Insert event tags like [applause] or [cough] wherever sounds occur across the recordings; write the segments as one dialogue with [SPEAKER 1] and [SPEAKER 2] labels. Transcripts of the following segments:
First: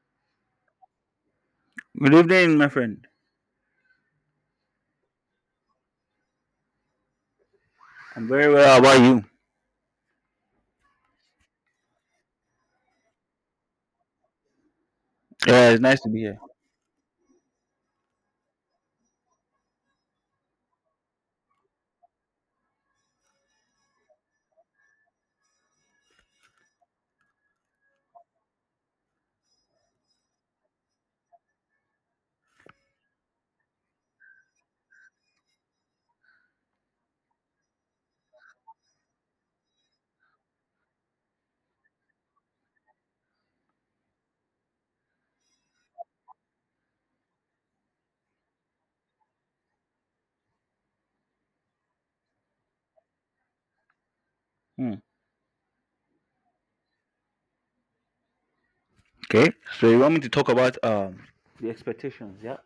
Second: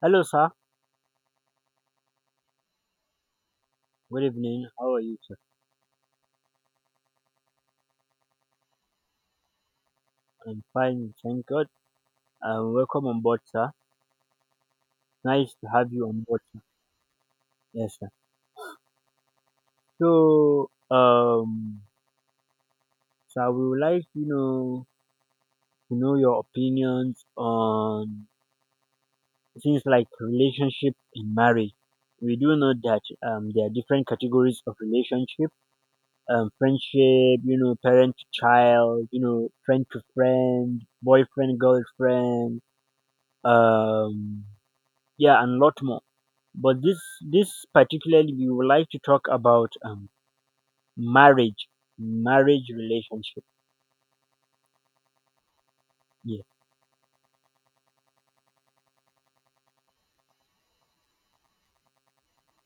[SPEAKER 1] Hello, sir.
[SPEAKER 2] Good evening, my friend.
[SPEAKER 1] Good evening. How are you, sir?
[SPEAKER 2] I'm very well. How about you?
[SPEAKER 1] I'm fine, thank God. Welcome on board, sir. Nice to
[SPEAKER 2] Yeah, it's
[SPEAKER 1] have
[SPEAKER 2] nice to
[SPEAKER 1] you
[SPEAKER 2] be
[SPEAKER 1] on
[SPEAKER 2] here.
[SPEAKER 1] board, sir. Yes, sir. So, um, Sir, we would like to know your opinions on things like relationship and marriage. We do know that there are different categories of relationship, friendship, you know, parent to child, you know, friend to friend, boyfriend, girlfriend, um, yeah, and lot more. But this particularly we would like to talk about marriage, marriage relationship.
[SPEAKER 2] Hmm.
[SPEAKER 1] Yeah.
[SPEAKER 2] Okay. So you want me to talk about the expectations? Yeah.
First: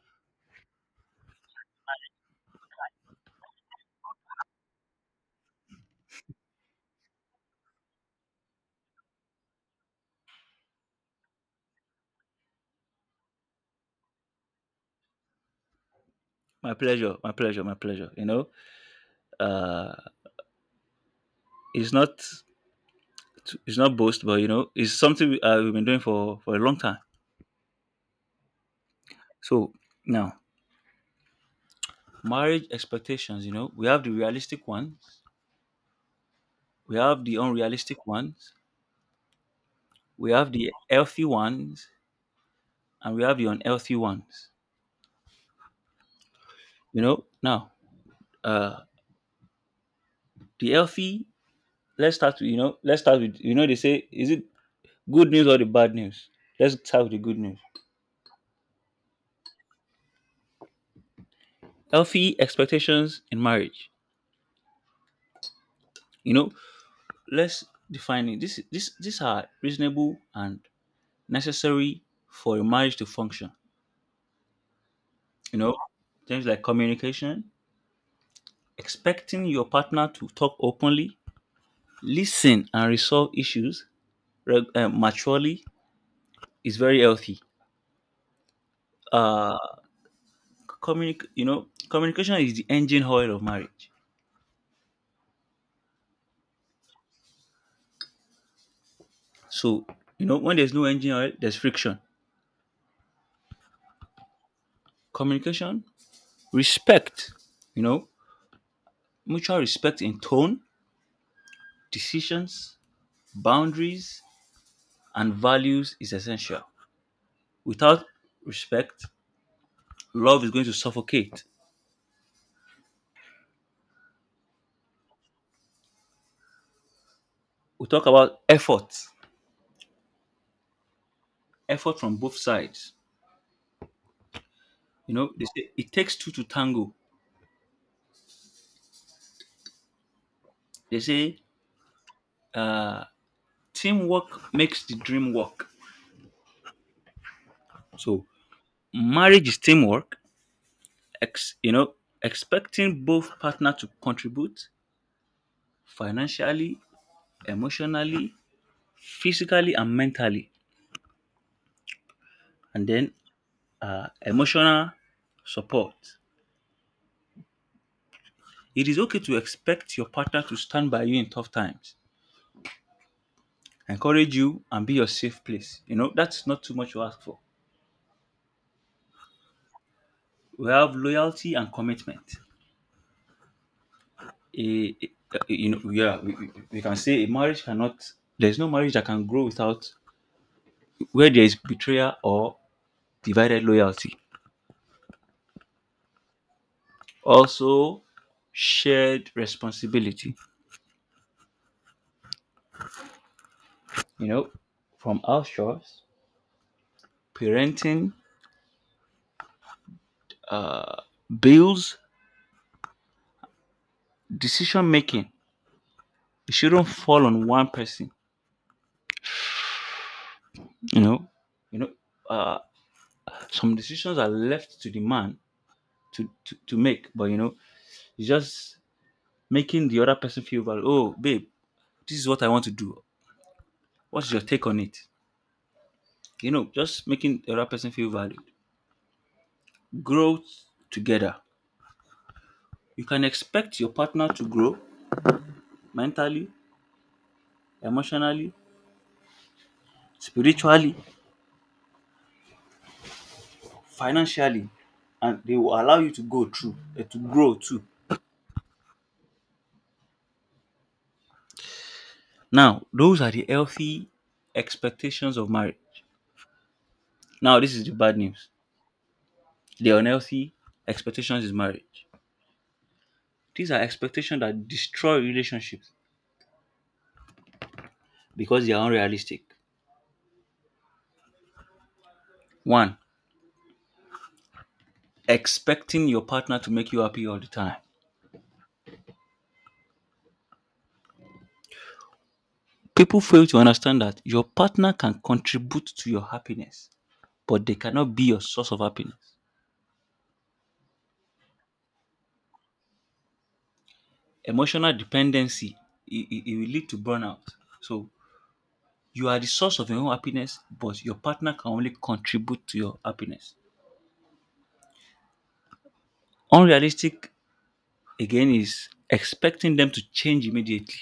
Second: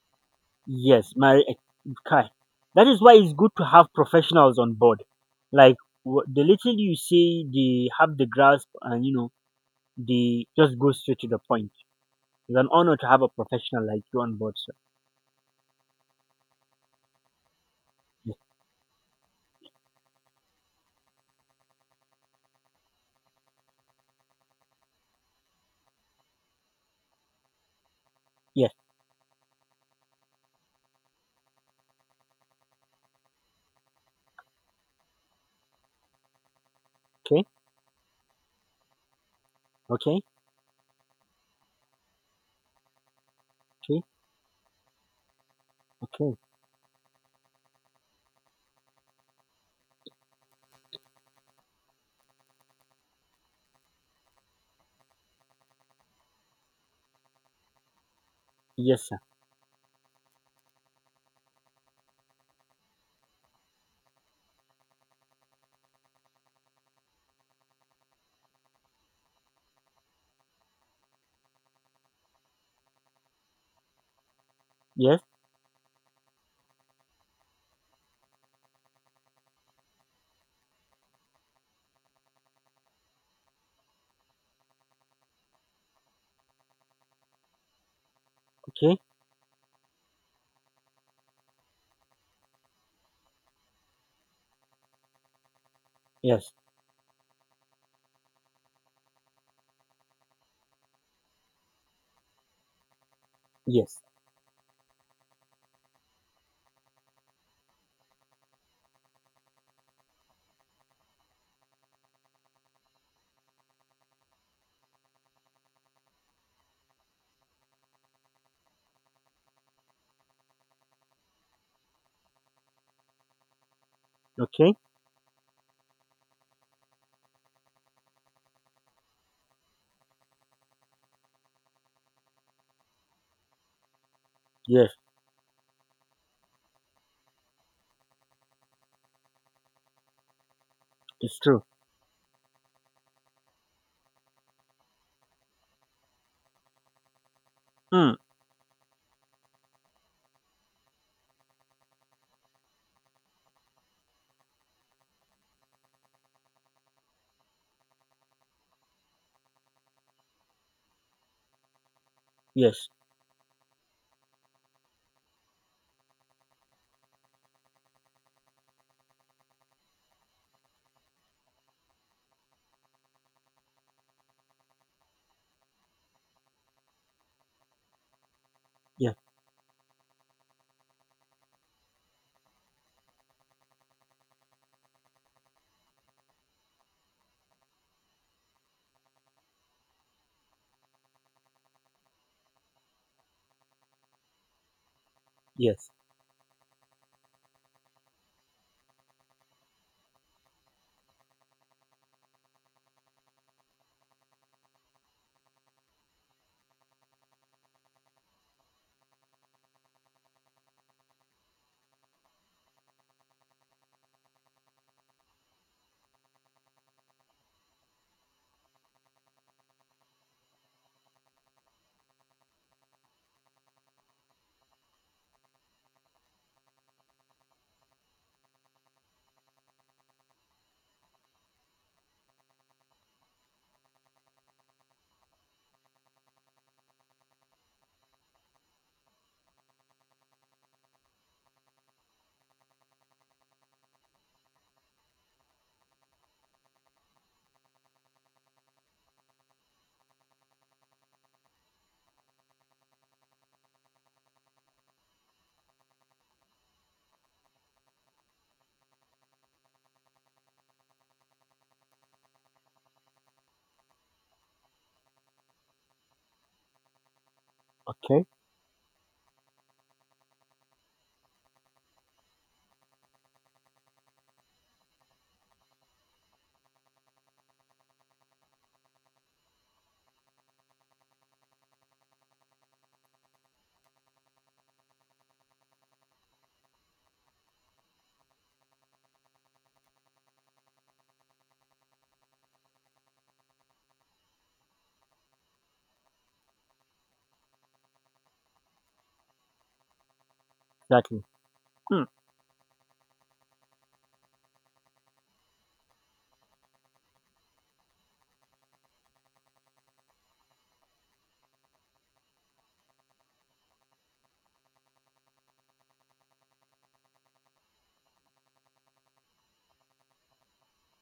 [SPEAKER 1] Yes, marriage. Kai. That is why it's good to have professionals on board. Like the little you say, they have the grasp, and you know they just go straight to the point. It's an honor to have a professional like you on board, sir.
[SPEAKER 2] My pleasure. My pleasure. My pleasure. You
[SPEAKER 1] Yes.
[SPEAKER 2] know, uh, it's not it's not boast, but you know, it's something we, we've been doing for a long time.
[SPEAKER 1] Yes.
[SPEAKER 2] So now, marriage expectations. You know, we have the realistic ones, we have the
[SPEAKER 1] Okay.
[SPEAKER 2] unrealistic ones,
[SPEAKER 1] Okay.
[SPEAKER 2] we have the healthy ones, and we have the unhealthy
[SPEAKER 1] Okay.
[SPEAKER 2] ones.
[SPEAKER 1] Okay.
[SPEAKER 2] You know, now, uh, the healthy, let's start with, you know, they say, is it good news or the bad news? Let's start with the good news.
[SPEAKER 1] Yes, sir.
[SPEAKER 2] Healthy expectations in marriage, you know, let's define it. This these are reasonable and necessary for a marriage to function.
[SPEAKER 1] Yes.
[SPEAKER 2] You know, things like communication, expecting your partner to talk openly, listen, and resolve issues maturely is very healthy.
[SPEAKER 1] Okay.
[SPEAKER 2] uh Communication is the engine oil of marriage.
[SPEAKER 1] Yes.
[SPEAKER 2] So, you know, when there's no engine oil, there's friction.
[SPEAKER 1] Yes.
[SPEAKER 2] Communication, respect, you know, mutual respect in tone, decisions, boundaries, and values is essential. Without respect, love is going to suffocate.
[SPEAKER 1] Okay.
[SPEAKER 2] We talk about effort, effort from both sides.
[SPEAKER 1] Yes.
[SPEAKER 2] You know, they say it takes two to tango. They say
[SPEAKER 1] It's true.
[SPEAKER 2] teamwork makes the dream work.
[SPEAKER 1] Mm.
[SPEAKER 2] So, marriage is teamwork. Ex, you know, Expecting both partner to contribute financially, emotionally, physically, and mentally. And
[SPEAKER 1] Yes.
[SPEAKER 2] then emotional support. It is okay to expect your partner to stand by you in tough times, encourage you, and be your safe place. You know, that's not too much to ask for.
[SPEAKER 1] Yes.
[SPEAKER 2] We have loyalty and commitment. A, a- we can say a marriage cannot, there's no marriage that can grow without, where there is betrayal or divided loyalty.
[SPEAKER 1] Yes.
[SPEAKER 2] Also, shared responsibility, you know, from our shores, parenting, uh, bills, decision making. It shouldn't fall on one person. You know, you know, uh, some decisions are left to the man to make, but you know, it's just making the other person feel valued. Oh, babe, this is what I want to do. What's your take on it? You know, just making the other person feel valued. Grow together. You can expect your partner to grow mentally, emotionally, spiritually, financially, and they will allow you to go through to grow too. Now, those are the healthy expectations of marriage. Now, this is the bad
[SPEAKER 1] Okay,
[SPEAKER 2] news. The unhealthy expectations is marriage. These are expectations that destroy relationships because they are unrealistic. One, expecting your partner to make you happy all the time. People fail to understand that your partner can contribute to your happiness, but they cannot be your source of happiness.
[SPEAKER 1] exactly. Mm,
[SPEAKER 2] Emotional dependency, it will lead to burnout. So, you are the source of your own happiness, but your partner can only contribute to your happiness. Unrealistic, again, is expecting them to change immediately.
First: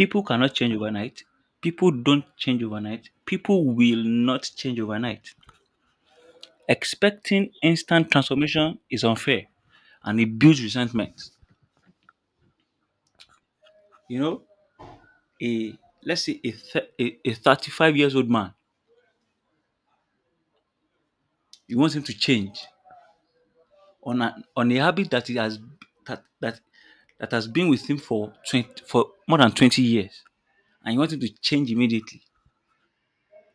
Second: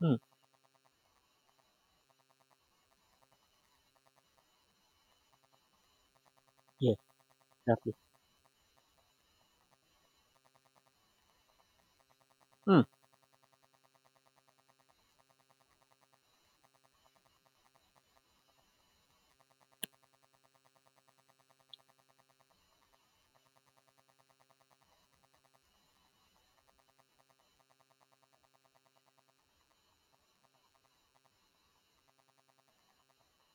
[SPEAKER 1] mm,
[SPEAKER 2] cannot change overnight. People don't change overnight. People will not change overnight.
[SPEAKER 1] yes,
[SPEAKER 2] Expecting
[SPEAKER 1] exactly.
[SPEAKER 2] instant transformation is unfair and it builds resentment.
[SPEAKER 1] Mm,
[SPEAKER 2] You know, a let's say a 35 years old man, you want him to change on a habit that he has that that that has been with him for for more than 20 years, and you want him to change immediately.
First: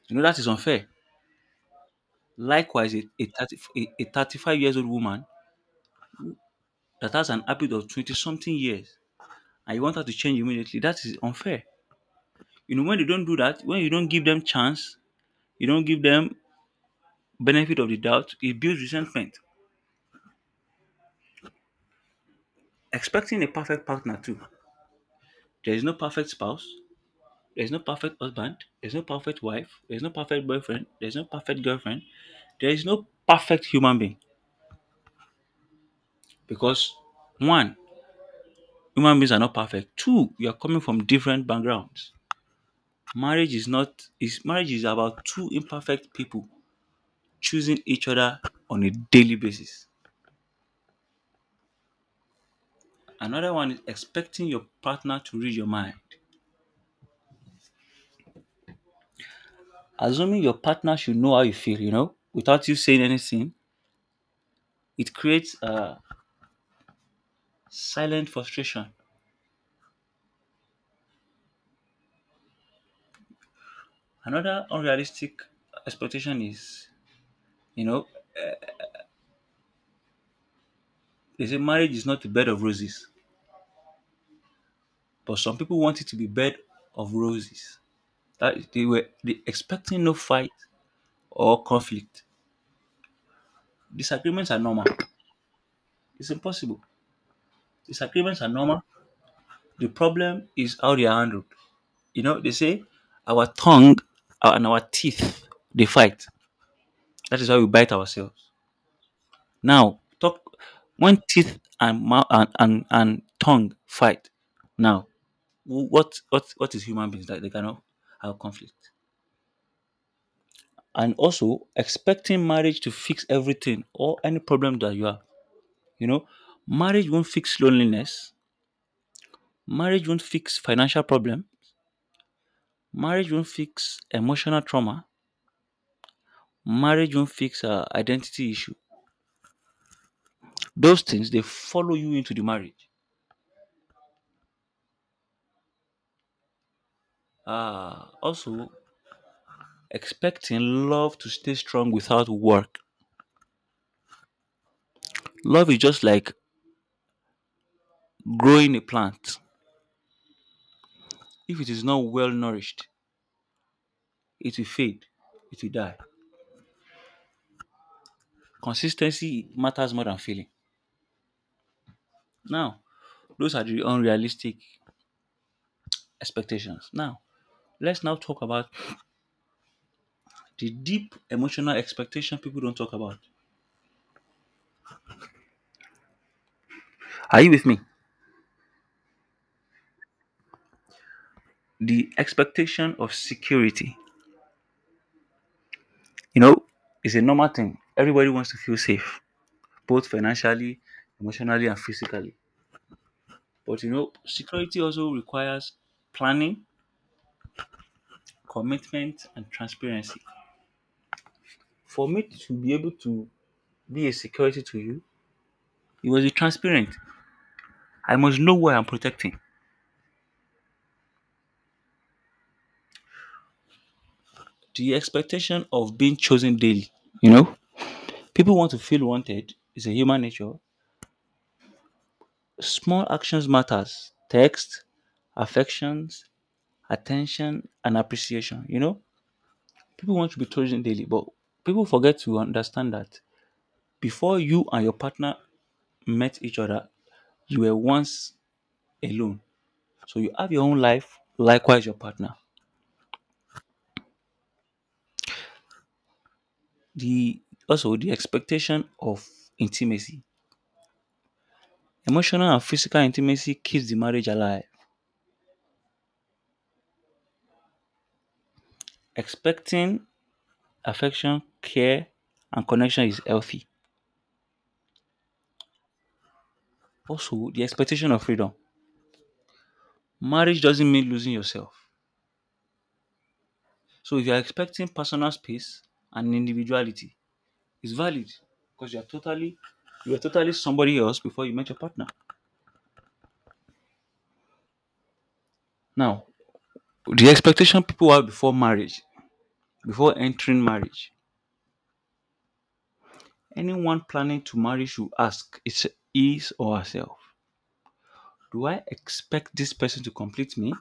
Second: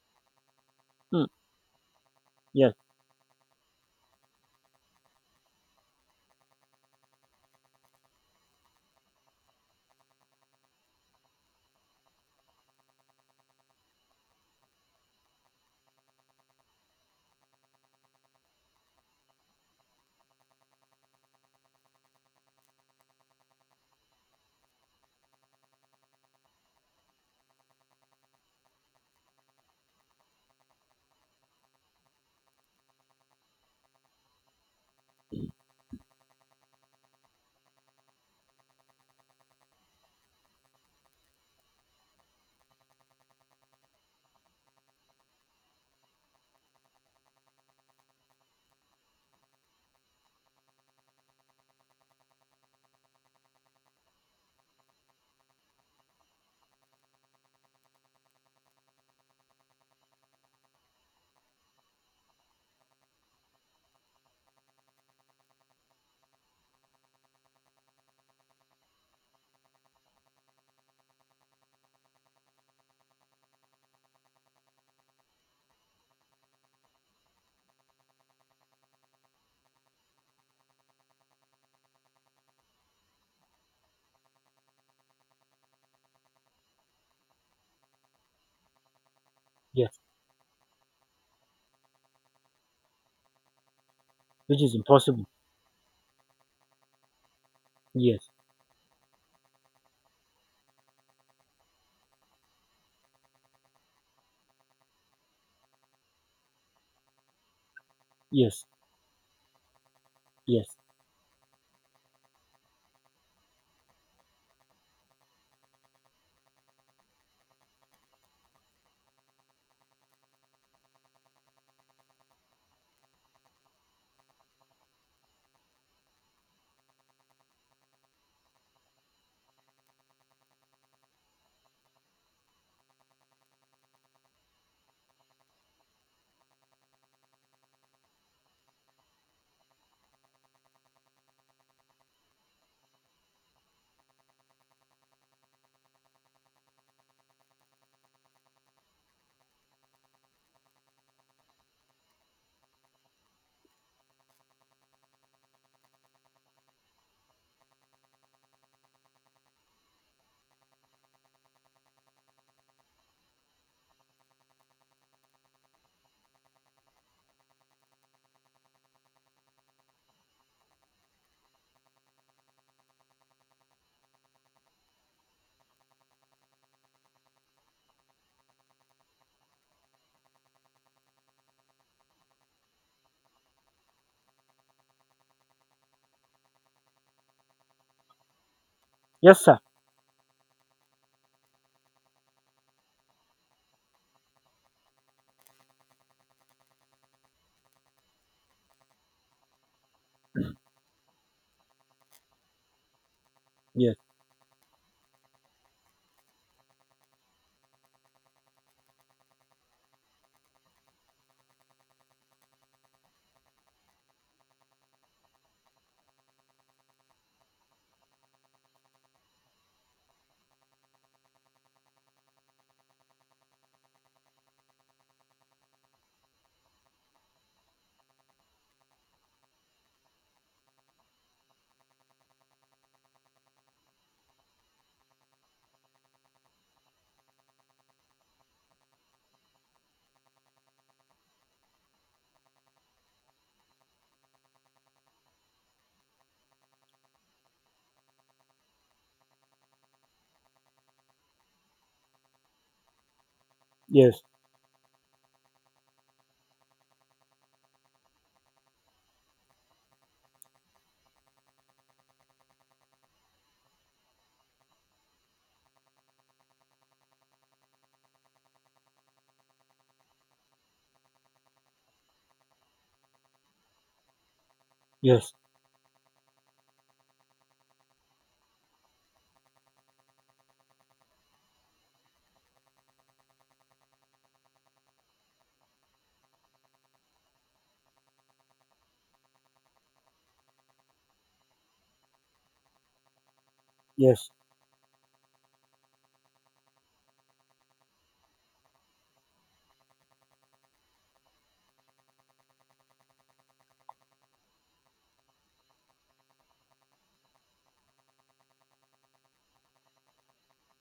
[SPEAKER 2] You know that is unfair.
[SPEAKER 1] mm, yes,
[SPEAKER 2] Likewise, a 35 years old woman that has an habit of 20 something years, and you want her to change immediately, that is unfair. You know, when you don't do that, when you don't give them chance, you don't give them benefit of the doubt, it builds resentment. Expecting a perfect partner too. There is no perfect spouse. There's no perfect husband. There's no perfect wife. There's no perfect boyfriend. There's no perfect girlfriend. There is no perfect human being because, one, human beings are not perfect. Two, you are coming from different backgrounds. Marriage is not is Marriage is about two imperfect people choosing each other on a daily basis. Another one is expecting your partner to read your mind. Assuming your partner should know how you feel, you know, without you saying anything, it creates a silent frustration. Another unrealistic expectation is, you know, they say marriage is not a bed of roses, but some people want it to be bed of roses. That is- they were they
[SPEAKER 1] yes,
[SPEAKER 2] expecting no fight or conflict. Disagreements are
[SPEAKER 1] which is
[SPEAKER 2] normal.
[SPEAKER 1] impossible.
[SPEAKER 2] It's impossible.
[SPEAKER 1] Yes,
[SPEAKER 2] Disagreements are normal. The problem is how they are handled. You know, they say our tongue and our teeth, they fight. That is how we bite ourselves.
[SPEAKER 1] yes,
[SPEAKER 2] Now, talk
[SPEAKER 1] yes,
[SPEAKER 2] when teeth and mouth and tongue fight. Now what is human beings that they cannot have conflict? And also expecting marriage to fix everything or any problem that you have. You know, marriage won't fix loneliness. Marriage won't fix financial problem. Marriage won't fix emotional trauma. Marriage won't fix identity issue. Those things, they follow you into the marriage. Also expecting love to stay strong without work. Love is just like growing a plant. If it is not well nourished, it will fade, it will die. Consistency matters more than feeling. Now, those are the unrealistic expectations. Now, let's now talk about the deep emotional expectation people don't talk about. Are you with me?
[SPEAKER 1] yes, sir.
[SPEAKER 2] The expectation of security. You know, it's a normal thing. Everybody wants to feel safe, both financially, emotionally, and physically. But you
[SPEAKER 1] Yes,
[SPEAKER 2] know, security also requires planning, commitment, and transparency. For me to be able to be a security to you, you must be transparent. I must know what I'm protecting. The expectation of being chosen daily. You know, people want to feel wanted. It's a human nature. Small actions matters. Text, affections, attention, and appreciation. You know, people want to be chosen daily, but people forget to understand that before you and your partner met each other, you were once alone. So you have your own life. Likewise, your partner.
[SPEAKER 1] yes,
[SPEAKER 2] The the expectation of intimacy. Emotional and physical intimacy keeps the marriage alive. Expecting affection, care, and connection is healthy.
[SPEAKER 1] yes,
[SPEAKER 2] Also, the expectation of freedom. Marriage doesn't mean losing yourself. So, if you're expecting personal space and individuality, it's valid because you are totally somebody else before you met your partner.
[SPEAKER 1] yes.
[SPEAKER 2] Now, the expectation people have before marriage, before entering marriage, anyone planning to marry should ask is his or herself. Do I expect this person to complete me?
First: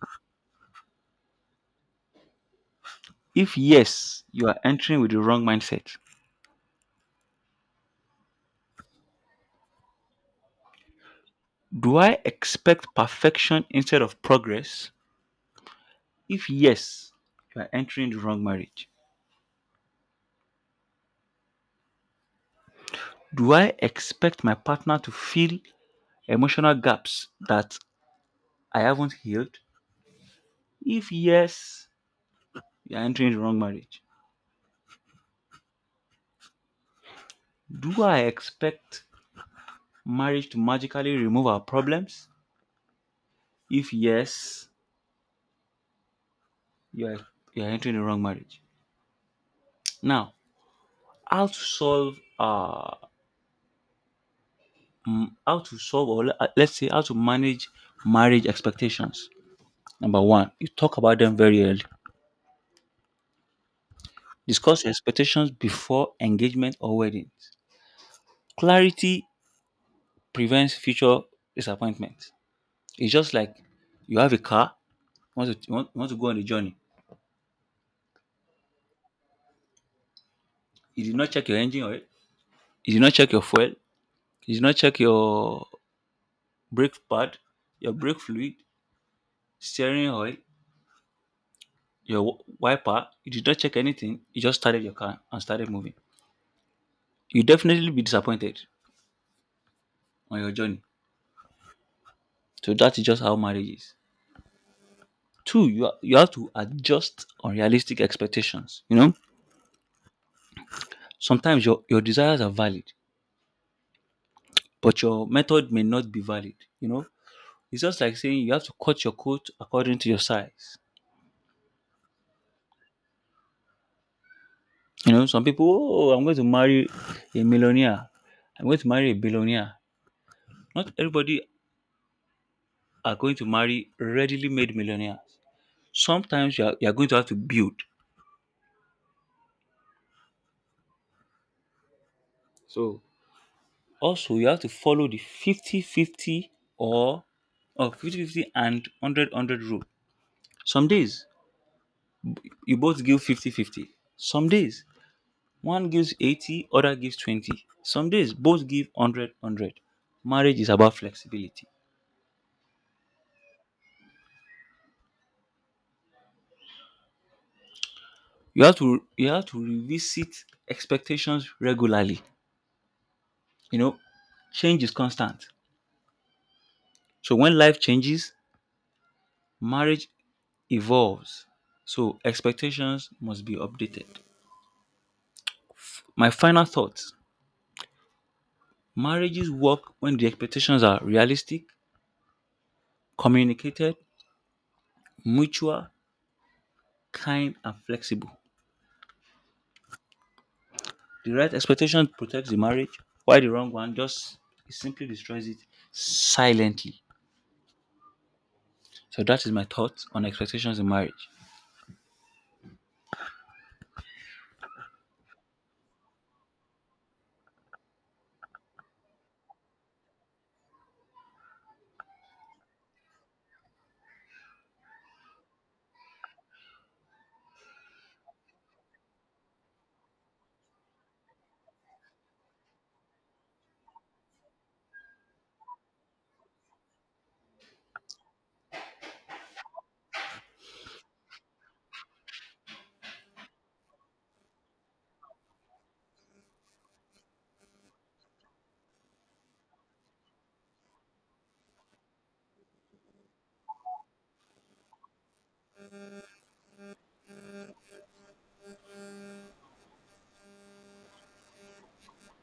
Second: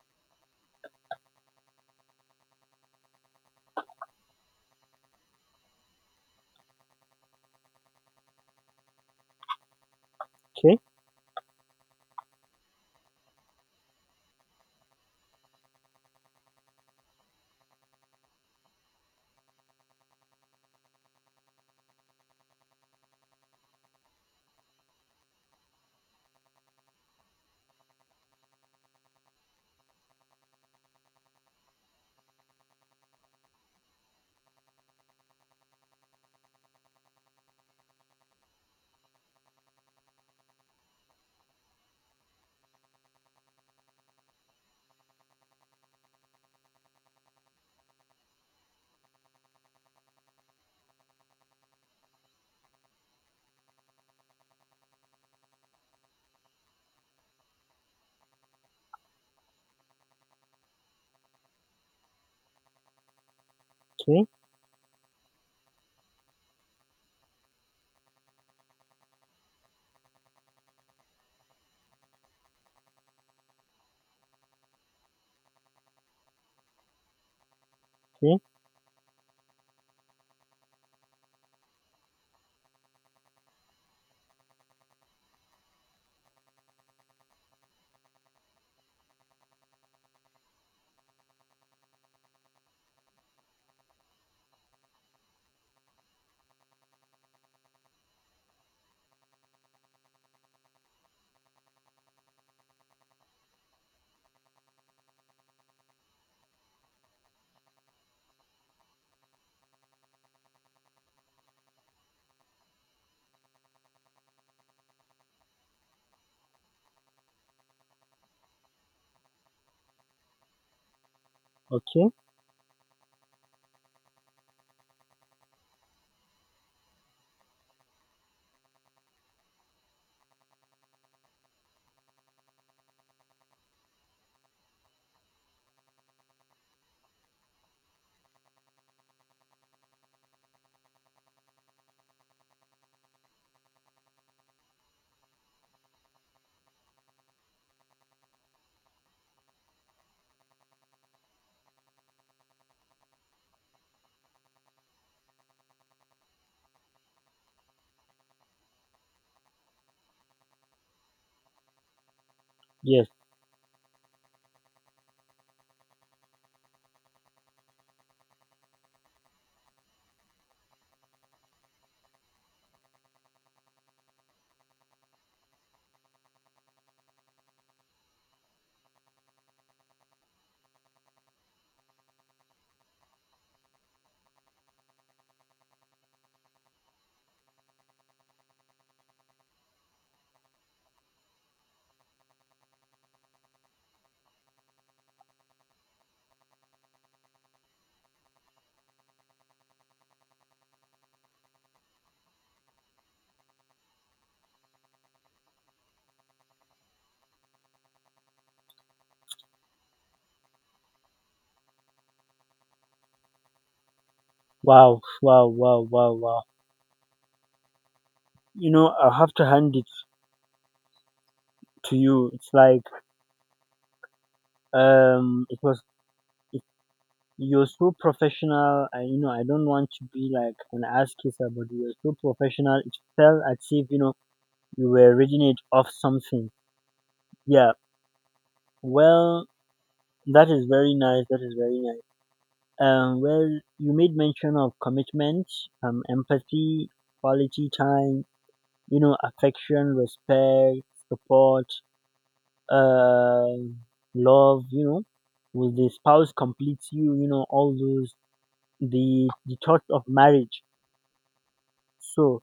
[SPEAKER 2] If yes, you are entering with the wrong mindset.
[SPEAKER 1] Okay,
[SPEAKER 2] Do I expect perfection instead of progress? If yes, you are entering the wrong marriage. Do I expect my partner to fill emotional gaps that I haven't healed? If yes, you are entering the wrong marriage. Do I expect marriage to magically remove our problems? If yes, you are, you are entering the wrong marriage. Now, how to solve let's say how to manage marriage expectations. Number one, you talk about them very early.
[SPEAKER 1] okay,
[SPEAKER 2] Discuss your expectations before engagement or weddings. Clarity prevents future disappointment. It's just like you have a car, you want to go on a journey.
[SPEAKER 1] okay,
[SPEAKER 2] You did not check your engine oil, you did not check your fuel, you did not check your brake pad, your brake fluid, steering oil, your wiper. You did not check anything. You just started your car and started moving. You definitely be disappointed on your journey. So that is just how marriage is. Two, you have to adjust unrealistic expectations. You know, sometimes your desires are valid, but your method may not be valid. You know, it's just like saying you have to cut your coat according to your size.
[SPEAKER 1] okay.
[SPEAKER 2] You know, some people, oh, I'm going to marry a millionaire. I'm going to marry a billionaire. Not everybody are going to marry readily made millionaires. Sometimes you are going to have to build. So also, you have to follow the 50-50 or 50 fifty and 100 rule. Some days you both give 50-50. Some days one gives 80, other gives 20. Some days both give 100. Marriage is about flexibility.
[SPEAKER 1] Yes.
[SPEAKER 2] You have to revisit expectations regularly. You know, change is constant. So when life changes, marriage evolves. So expectations must be updated. My final thoughts: marriages work when the expectations are realistic, communicated, mutual, kind, and flexible. The right expectation protects the marriage, while the wrong one just, it simply destroys it silently. So that is my thoughts on expectations in marriage.
[SPEAKER 1] Wow, wow, wow, wow, wow. You know, I have to hand it to you. It's like it was. It, you're so professional. I, you know, I don't want to be like an ass kisser, but you're so professional. It felt as if you know you were reading it off something. Yeah. Well, that is very nice. That is very nice. Um, well, you made mention of commitment, empathy, quality time, you know, affection, respect, support, uh, love. You know, will the spouse complete you? You know, all those the thoughts of marriage. So,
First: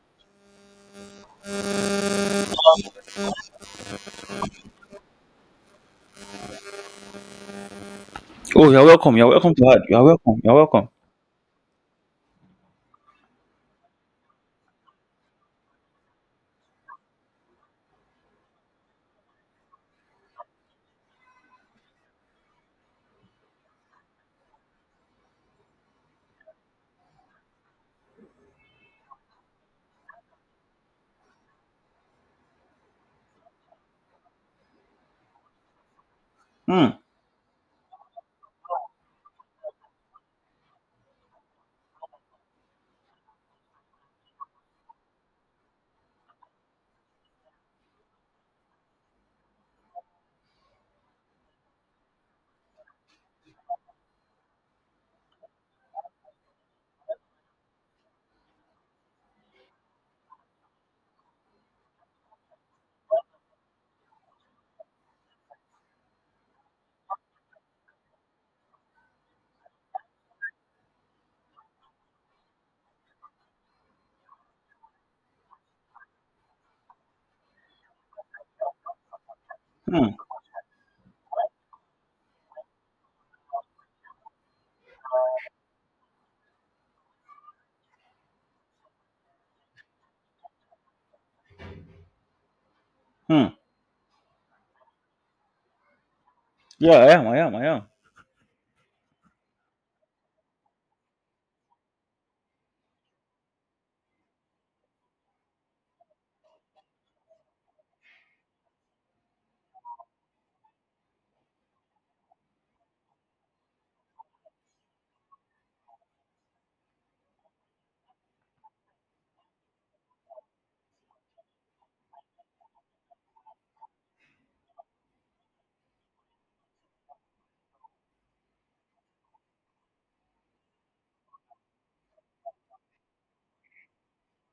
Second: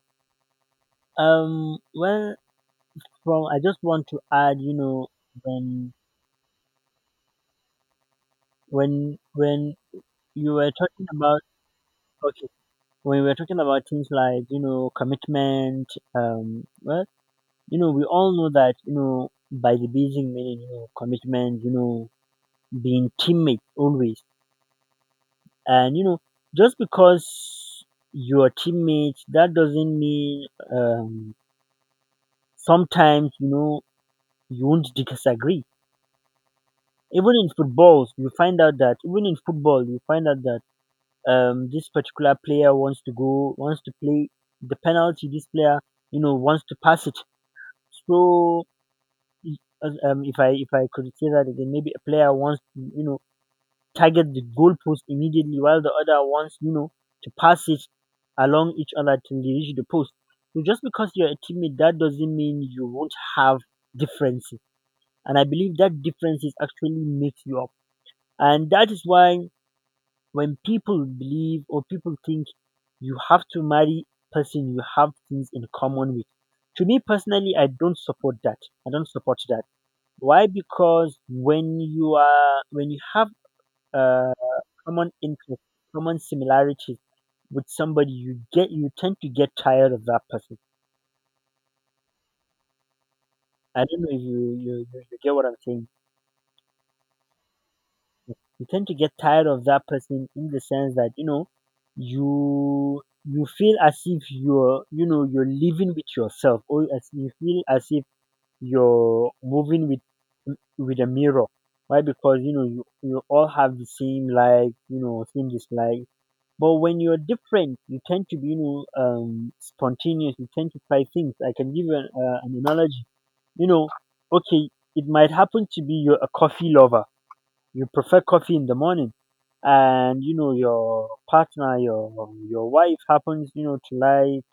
[SPEAKER 1] um, well, from I just want to add, you know, when
[SPEAKER 2] Oh, you're
[SPEAKER 1] when
[SPEAKER 2] welcome. You're welcome to
[SPEAKER 1] when
[SPEAKER 2] add. You're welcome.
[SPEAKER 1] you
[SPEAKER 2] You're
[SPEAKER 1] were
[SPEAKER 2] welcome.
[SPEAKER 1] talking about okay when we're talking about things like you know commitment well, you know, we all know that you know by the basic meaning you know commitment you know being teammate always and you know just because you're teammate that doesn't mean um sometimes you know you won't disagree
[SPEAKER 2] Hmm.
[SPEAKER 1] even in footballs you find out that even in football you find out that this particular player wants to go wants to play the penalty this player you know wants to pass it. So if I could say that again, maybe a player wants to you know target the goalpost immediately, while the other wants you know to pass it along each other till they reach the post. So just because you're a teammate, that doesn't mean you won't have differences. And I believe that differences actually makes you up. And that is why when people believe or people think you have to marry person you have things in common with. To me personally, I don't support that. I don't support that.
[SPEAKER 2] Hmm.
[SPEAKER 1] Why? Because when you are when you have a common interest, common similarities with somebody, you get you tend to get tired of that person.
[SPEAKER 2] Hmm.
[SPEAKER 1] I don't know if you get what I'm saying.
[SPEAKER 2] Yeah, I am. I am. I am.
[SPEAKER 1] You tend to get tired of that person in the sense that you know you feel as if you're you know you're living with yourself, or as you feel as if you're moving with a mirror. Why? Because you know you, you all have the same like you know same dislike. But when you're different, you tend to be, you know, spontaneous. You tend to try things. I can give you an analogy. You know, okay, it might happen to be you're a coffee lover. You prefer coffee in the morning, and you know your partner, your wife happens, you know, to like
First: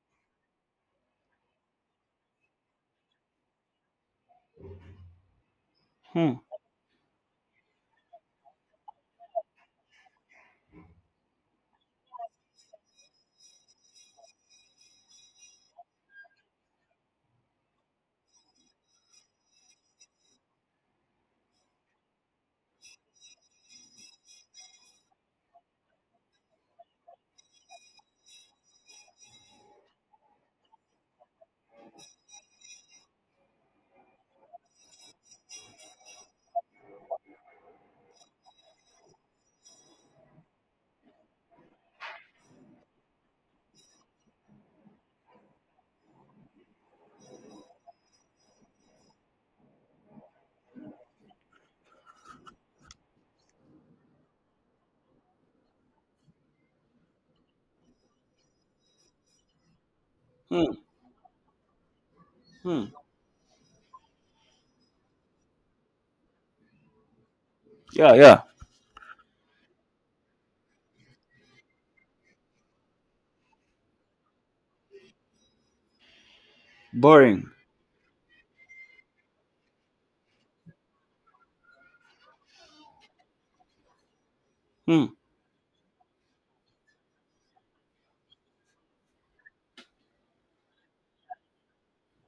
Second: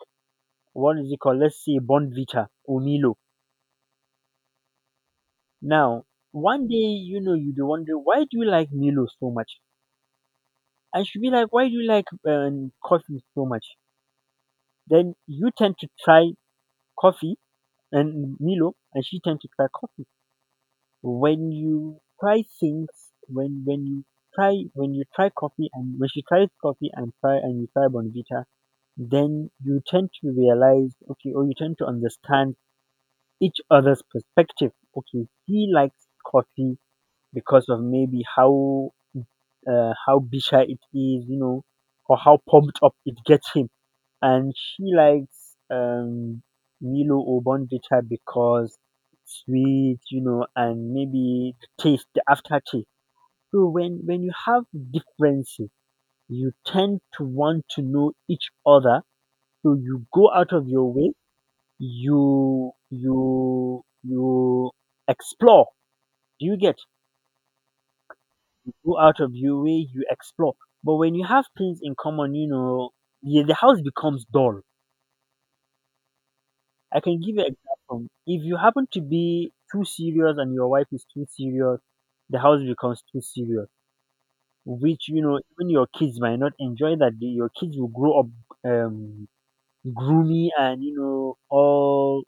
[SPEAKER 1] what is it called? Let's say Bonvita or Milo. Now,
[SPEAKER 2] Hmm.
[SPEAKER 1] one day, you know, you'd be wondering why do you like Milo so much? I should be like, why do you like coffee so much? Then you tend to try coffee and Milo, and she tend to try coffee. When you try things, when when you when you try coffee and when she tries coffee and try and you try Bonvita, then you tend to realize okay, or you tend to understand each other's perspective. Okay, he likes coffee because of maybe how bitter it is, you know, or how pumped up it gets him, and she likes Milo or Bonvita because it's sweet, you know, and maybe the taste, the aftertaste. So when you have differences, you tend to want to know each other. So you go out of
[SPEAKER 2] Hmm.
[SPEAKER 1] your way, you
[SPEAKER 2] Hmm.
[SPEAKER 1] you you explore. Do you get
[SPEAKER 2] Yeah. Yeah.
[SPEAKER 1] go out of your way? You explore. But when you have things in common, you know, yeah, the house becomes dull. I can give you
[SPEAKER 2] Boring.
[SPEAKER 1] an example. If you happen to be too serious and your wife is too serious, the house becomes too serious,
[SPEAKER 2] Hmm.
[SPEAKER 1] which you know even your kids might not enjoy that. The- Your kids will grow up um, gloomy and you know all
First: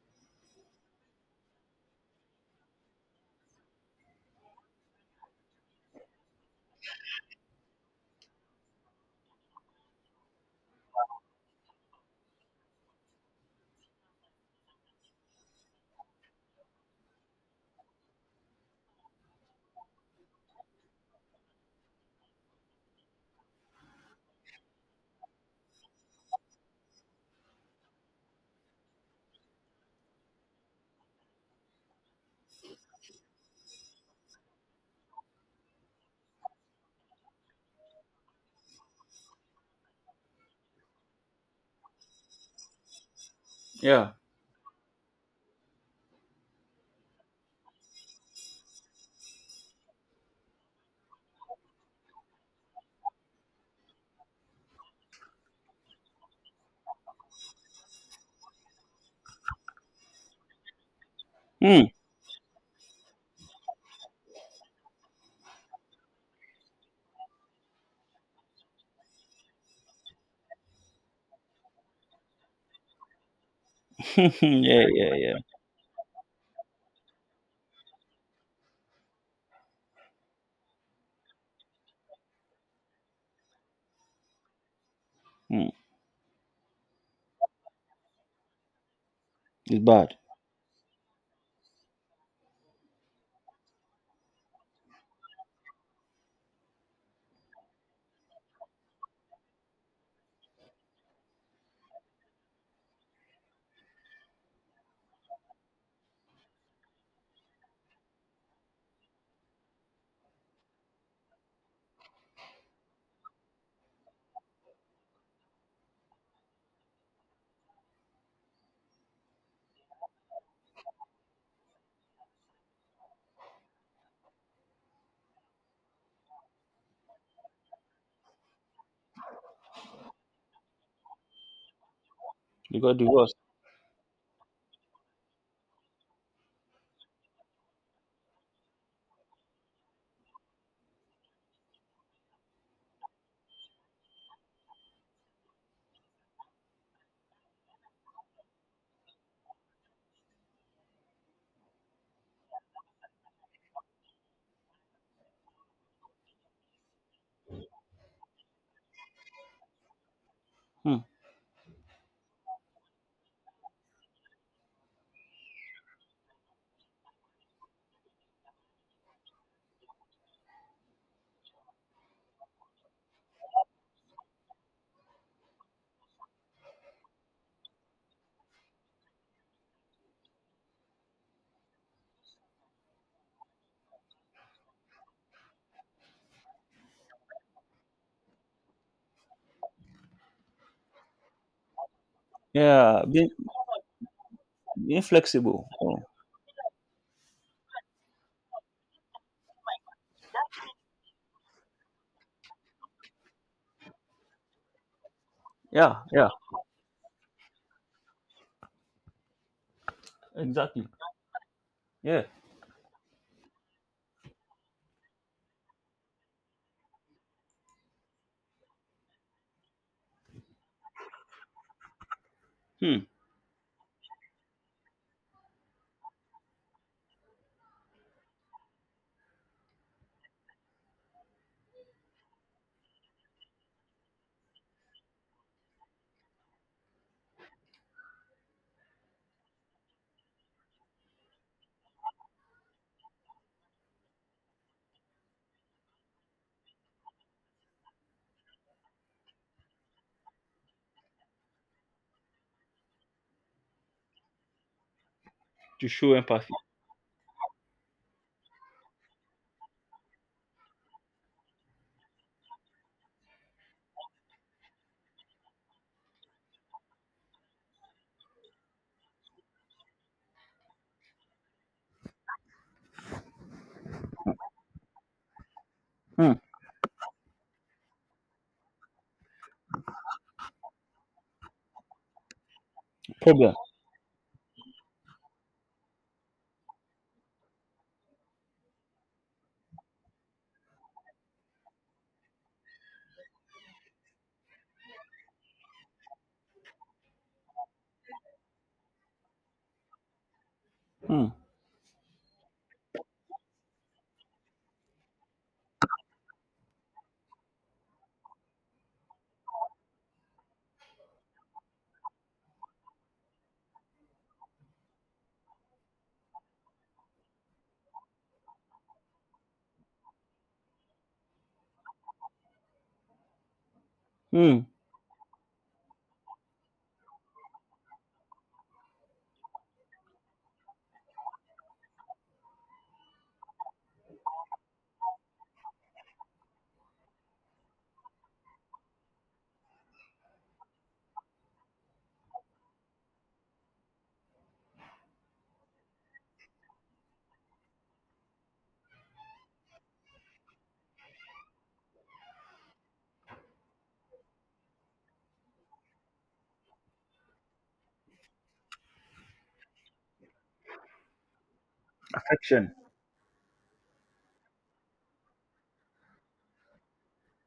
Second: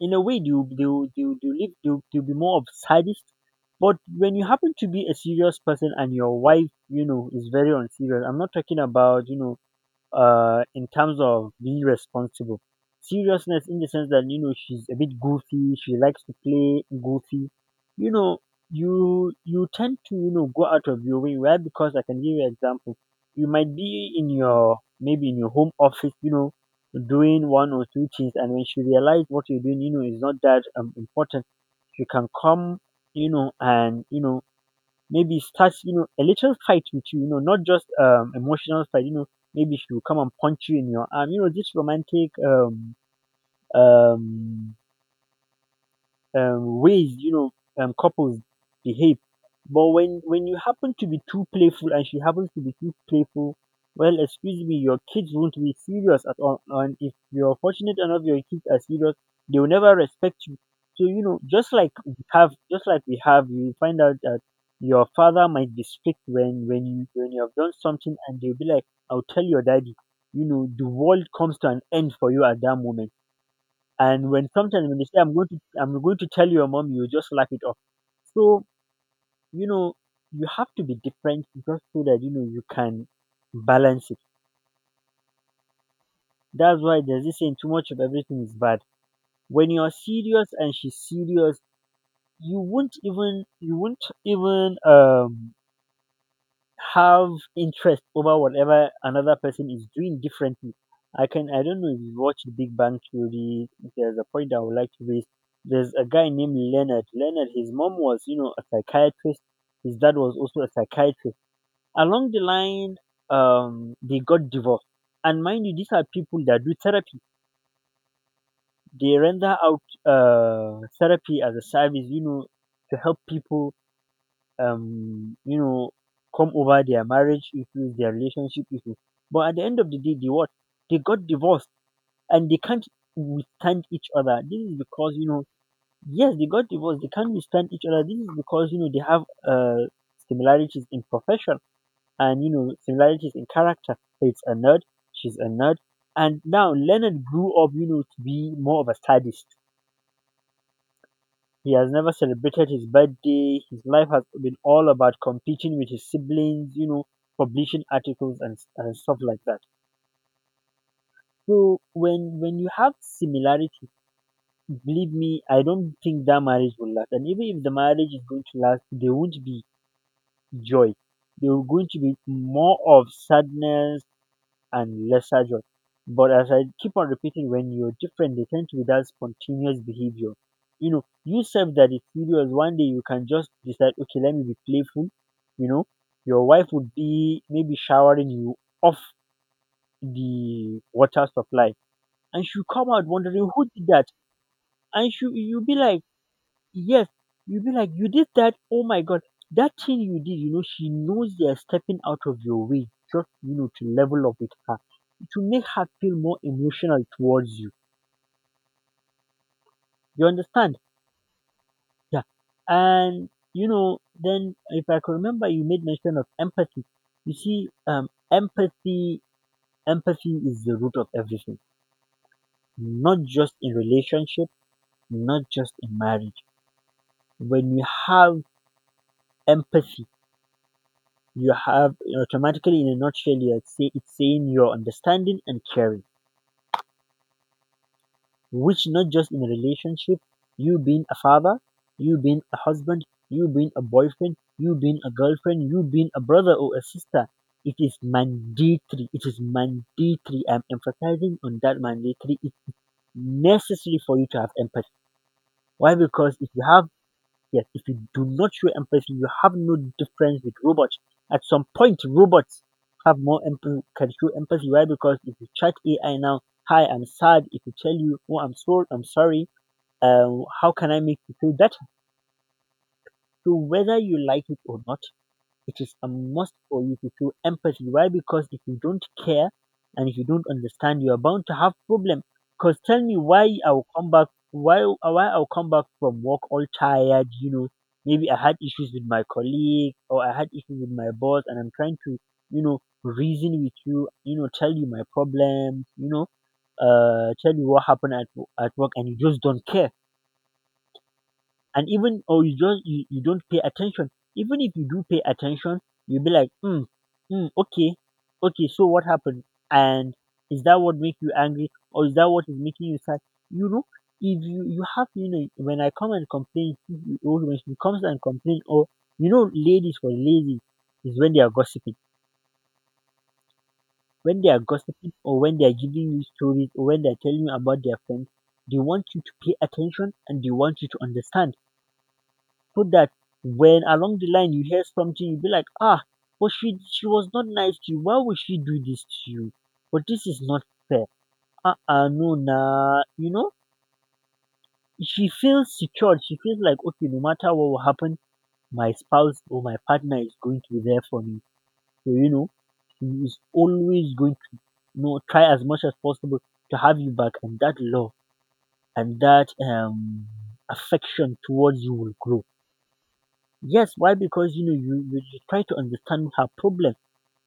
[SPEAKER 1] in a way they will they will, they will, they will, live, they will be more of sadist. But when you happen to be a serious person and your wife, you know, is very unserious, I'm not talking about you know in terms of being responsible, seriousness in the sense that you know she's a bit goofy she likes to play goofy, you know, you tend to you know go out of your way right because I can give you an example. You might be in your maybe in your home office, you know, doing one or two things, and when she realizes what you're doing you know is not that important, she can come you know and you know maybe start you know a little fight with you, you know, not just emotional fight, you know, maybe she will come and punch you in your arm. You know, this romantic
[SPEAKER 2] Yeah.
[SPEAKER 1] um ways you know couples behave. But when you happen to be too playful and she happens to be too playful, well, excuse me, your kids won't be serious at all. And if you're fortunate enough, your kids are serious, they will never respect you. So you know,
[SPEAKER 2] Hmm.
[SPEAKER 1] just like we have, you find out that your father might be strict when you have done something, and they'll be like, "I'll tell your daddy." You know, the world comes to an end for you at that moment, and
[SPEAKER 2] [laughs]
[SPEAKER 1] when
[SPEAKER 2] yeah.
[SPEAKER 1] sometimes when they
[SPEAKER 2] Yeah.
[SPEAKER 1] say
[SPEAKER 2] Yeah.
[SPEAKER 1] I'm going to tell your mom, you just laugh it off. So you know you have to be different just so that you know you can balance it.
[SPEAKER 2] Hmm.
[SPEAKER 1] That's why there's this saying too much of everything is bad. When
[SPEAKER 2] It's
[SPEAKER 1] you're
[SPEAKER 2] bad.
[SPEAKER 1] serious and she's serious, you won't even have interest over whatever another person is doing differently. I can I don't know if you've watched Big Bang Theory. There's a point I would like to raise. There's a guy named Leonard. Leonard, his mom was, you know, a psychiatrist. His dad was also a psychiatrist. Along the line, they got divorced. And mind you, these are people that do therapy. They render out therapy as a service, you know, to help people um you know come over their marriage issues, their relationship issues. But at the end of the day, they what? They got divorced and they
[SPEAKER 2] You
[SPEAKER 1] can't
[SPEAKER 2] got divorced.
[SPEAKER 1] withstand each other. This is because you know, yes, they got divorced. They can't withstand each other. This is because you know they have uh similarities in profession and you know similarities in character. It's a nerd. She's a nerd. And now Leonard grew up, you know, to be more of a sadist. He has never celebrated his birthday. His life has been all about competing with his siblings, you know, publishing articles and stuff like that.
[SPEAKER 2] Hmm.
[SPEAKER 1] So when you have similarity, believe me, I don't think that marriage will last. And even if the marriage is going to last, there won't be joy. There will going to be more of sadness and less agile. But as I keep on repeating, when you're different, they tend to be that spontaneous behavior. You know, you self that is serious, one day you can just decide, okay, let me be playful. You know, your wife would be maybe showering you off the water supply, and she'll come
[SPEAKER 2] Yeah,
[SPEAKER 1] out
[SPEAKER 2] being
[SPEAKER 1] wondering who did that,
[SPEAKER 2] being
[SPEAKER 1] and she
[SPEAKER 2] flexible. Oh,
[SPEAKER 1] yes, you'll be like, you did that. Oh my god, that thing you did. You know, she knows they're stepping out of your way just you know to level up with her to make her
[SPEAKER 2] yeah,
[SPEAKER 1] feel
[SPEAKER 2] yeah,
[SPEAKER 1] more emotional towards you. You understand?
[SPEAKER 2] exactly.
[SPEAKER 1] Yeah.
[SPEAKER 2] Yeah.
[SPEAKER 1] And you know, then if I can remember, you made mention of empathy. You see, empathy, empathy is the root of everything.
[SPEAKER 2] Hmm.
[SPEAKER 1] Not just in relationship, not just in marriage. When you have empathy, you have automatically, in a nutshell, you are say, it's saying you're understanding and caring, which not just in a relationship, you being a father, you being a husband, you being a boyfriend, you being a girlfriend, you being a brother or a sister. It is mandatory. It is mandatory. I'm emphasizing on that mandatory. It's necessary for you to have empathy.
[SPEAKER 2] To
[SPEAKER 1] Why?
[SPEAKER 2] show
[SPEAKER 1] Because if
[SPEAKER 2] empathy.
[SPEAKER 1] you have, yes, if you do not show empathy, you have no difference with robots. At some point, robots have more empathy, can show empathy. Why? Because if you chat AI now, hi, I'm sad. It will tell you, oh, I'm sorry, I'm sorry, how can I make you feel better? So whether you like it or not, it is a
[SPEAKER 2] Hmm.
[SPEAKER 1] must for you to show empathy. Why? Because if you don't care and if you don't understand, you are bound to have problem. Because tell me
[SPEAKER 2] Problem.
[SPEAKER 1] why I will come back, why I'll come back from work all tired. You know, maybe I had issues with my colleague or I had issues with my boss, and I'm trying to, you know, reason with you. You know, tell you my problems. You know, tell you what happened at work, and you just don't care
[SPEAKER 2] Hmm.
[SPEAKER 1] and even or you just you don't pay attention. Even if you do pay attention, you'll be like, mm, okay, okay, so what happened, and is that what makes you angry or is that what is making you sad? You know, if you have, you know, when I come and complain, or when she comes and complain or, you know, ladies for lazy is when they are gossiping, when they are
[SPEAKER 2] Hmm.
[SPEAKER 1] gossiping or when they are giving you stories or when they are telling you about their friends, they want you to pay attention and they want you to understand, so that when along the line you hear something you'll be like, ah, but she was not nice to you. Why would she do this to you? But this is not fair. Ah, uh, no, nah. You know, she feels secured. She feels like, okay, no matter what will happen, my spouse or my partner is going to be there for me. So you know, she is always going to, you know, try as much as possible to have you back, and that love and that affection towards you will grow.
[SPEAKER 2] Affection.
[SPEAKER 1] Yes, why? Because you know, you try to understand her problem.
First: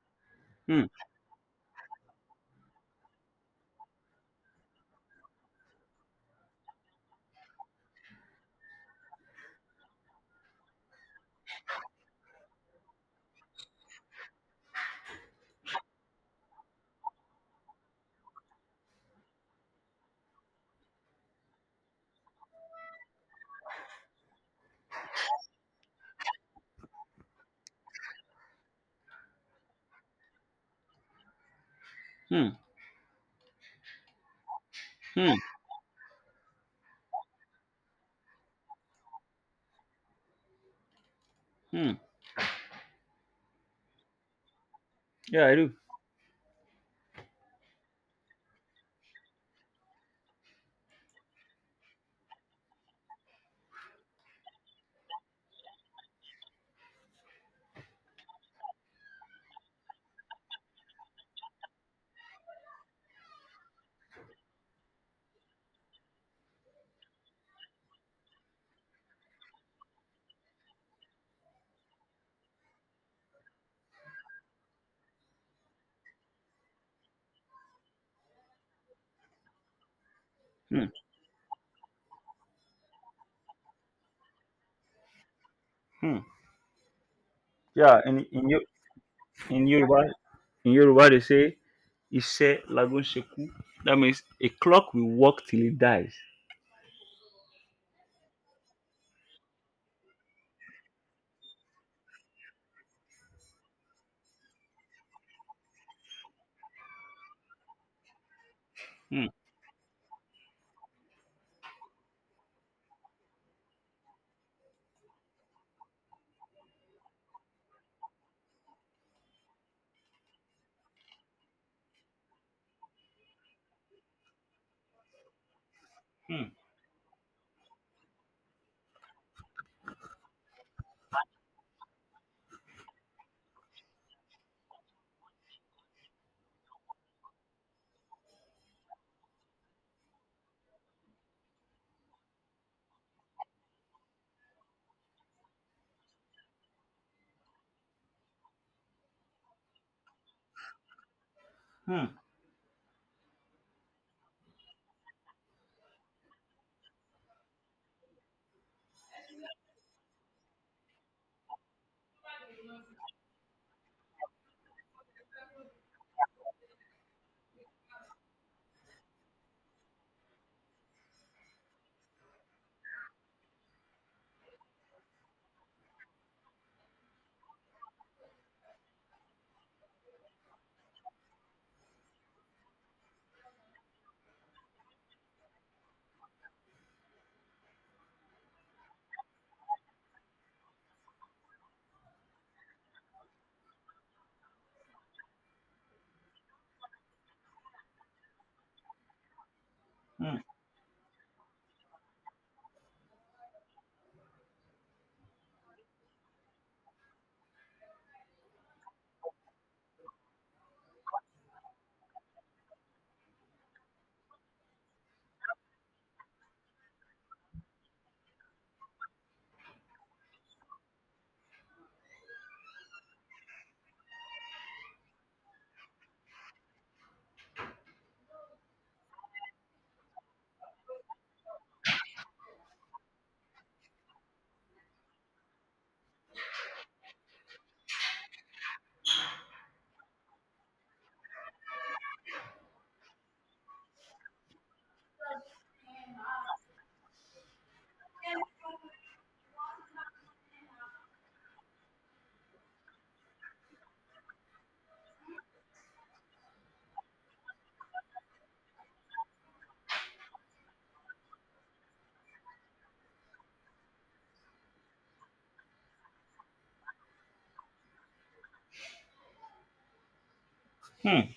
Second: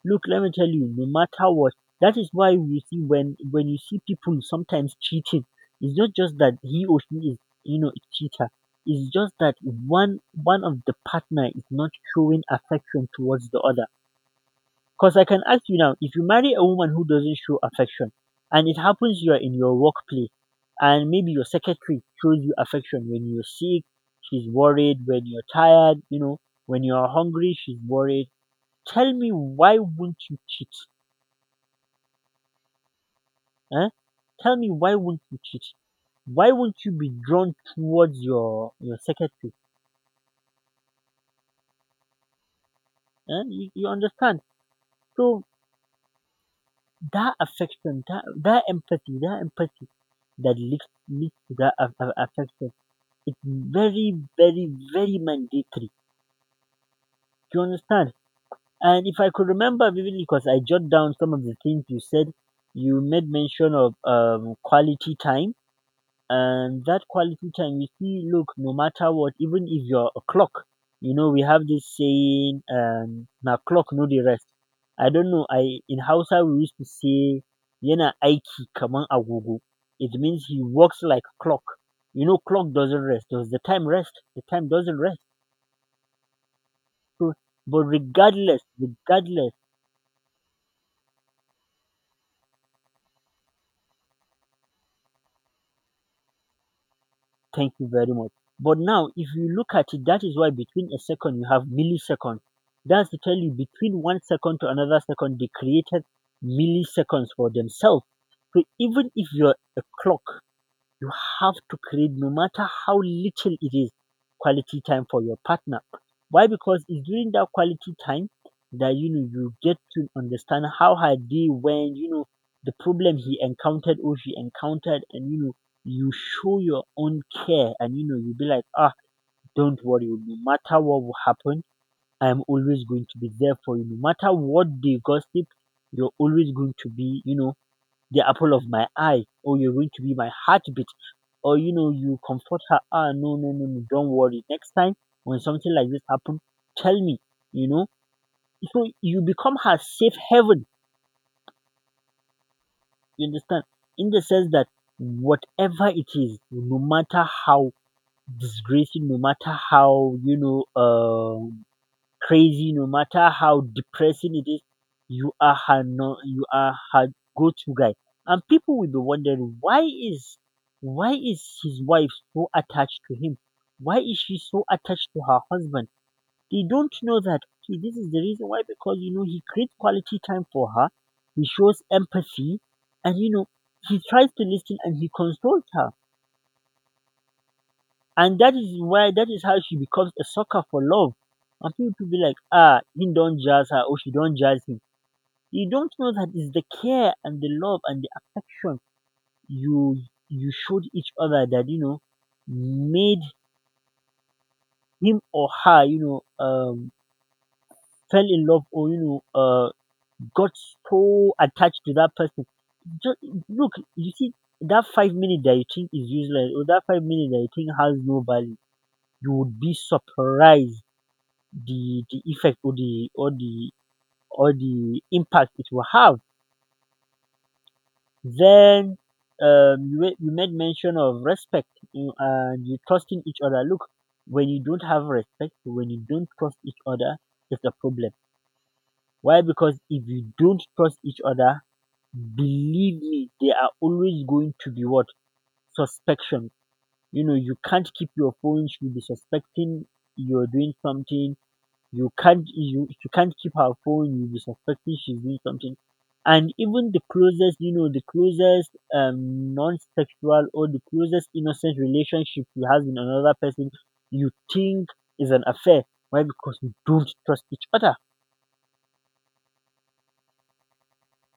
[SPEAKER 1] Look, let me tell
[SPEAKER 2] Hmm.
[SPEAKER 1] you, no matter what, that is why we see when you see people sometimes cheating, it's not just that he or she is, you know, a cheater. It's just that one of the partner is not showing affection towards the other. Because I can ask you now, if you marry a woman who doesn't show affection, and it happens you are in your workplace, and maybe your secretary shows you affection when you're sick, she's worried, when you're tired, you know, when you're hungry, she's worried. Tell me why won't you cheat?
[SPEAKER 2] Hmm.
[SPEAKER 1] Huh? Tell me why won't
[SPEAKER 2] Hmm.
[SPEAKER 1] you cheat? Why won't you be drawn towards your secretary?
[SPEAKER 2] Hmm.
[SPEAKER 1] Huh? You understand? So
[SPEAKER 2] Yeah, I do.
[SPEAKER 1] that affection, that empathy, that empathy that leads to that affection, it's very, very, very mandatory. Do you understand? And if I could remember vividly, because I jot down some of the things you said, you made mention of quality time. And that quality time, you see, look, no matter what, even if you're a clock, you know, we have this saying, na clock, no the rest. I don't know. I In Hausa, we used to say, yana aiki kaman agogo. It means he
[SPEAKER 2] Hmm.
[SPEAKER 1] works like a clock. You know, clock doesn't rest. Does the time rest? The time doesn't rest.
[SPEAKER 2] Hmm.
[SPEAKER 1] So, but
[SPEAKER 2] Yeah, in your
[SPEAKER 1] regardless, regardless,
[SPEAKER 2] in Yoruba in Yoruba they say Ise lagun sheku. That means a clock will work till it dies.
[SPEAKER 1] thank you very much. But now, if you look at it, that is why between a second you have milliseconds. That's to tell you between 1 second to another second, they created milliseconds for themselves. So even
[SPEAKER 2] Hmm.
[SPEAKER 1] if you're a clock, you have to create, no matter how little it is, quality time for your partner. Why? Because it's during that quality time that, you know, you get to understand how her day went, you know, the problem he encountered or she encountered, and you know, you
[SPEAKER 2] Hmm.
[SPEAKER 1] show your own care and you know you be like, ah, don't worry, no matter what will happen, I am always going to be there for you. No matter what they gossip, you're always going to be, you know, the apple of my eye or you're going to be my heartbeat, or you know, you comfort her, ah, no, no, no, no, don't worry, next time when something like this happen, tell me, you know. So you become her safe haven,
[SPEAKER 2] Hmm.
[SPEAKER 1] you understand, in the sense that whatever it is, no matter how disgracing, no matter how, you know, crazy, no matter how depressing it is, you are her, no, you are her go-to guy. And people will be wondering, why is, why is his wife so attached to him? Why is she so attached to her husband? They don't know that, okay, this is the reason why, because, you know, he creates quality time for her, he shows empathy, and you know, he tries to listen and he consoles her. And that is why, that is how she becomes a sucker for love. And people be like, ah, he don't jazz her or she don't jazz him. You don't know that it's the care and the love and the affection you
[SPEAKER 2] Hmm.
[SPEAKER 1] you showed each other that, you know, made him or her, you know, fell in love, or you know, got so attached to that person. Just look, you see that 5 minutes that you think is useless or that 5 minutes that you think has no value, you would be surprised the effect or the or the or the impact it will have. Then you you made mention of respect and you trusting each other. Look, when you don't have respect, when you don't trust each other, it's a problem. Why? Because if you don't trust each other, believe me, there are always going to be what, suspicion. You know, you can't keep your phone. You'll be suspecting you're doing something. You can't you can't keep her phone. You'll be suspecting she's doing something. And even the closest, you know, the closest non-sexual or the closest innocent relationship you have with another person, you think is an affair. Why? Because you don't trust each other.
[SPEAKER 2] Hmm.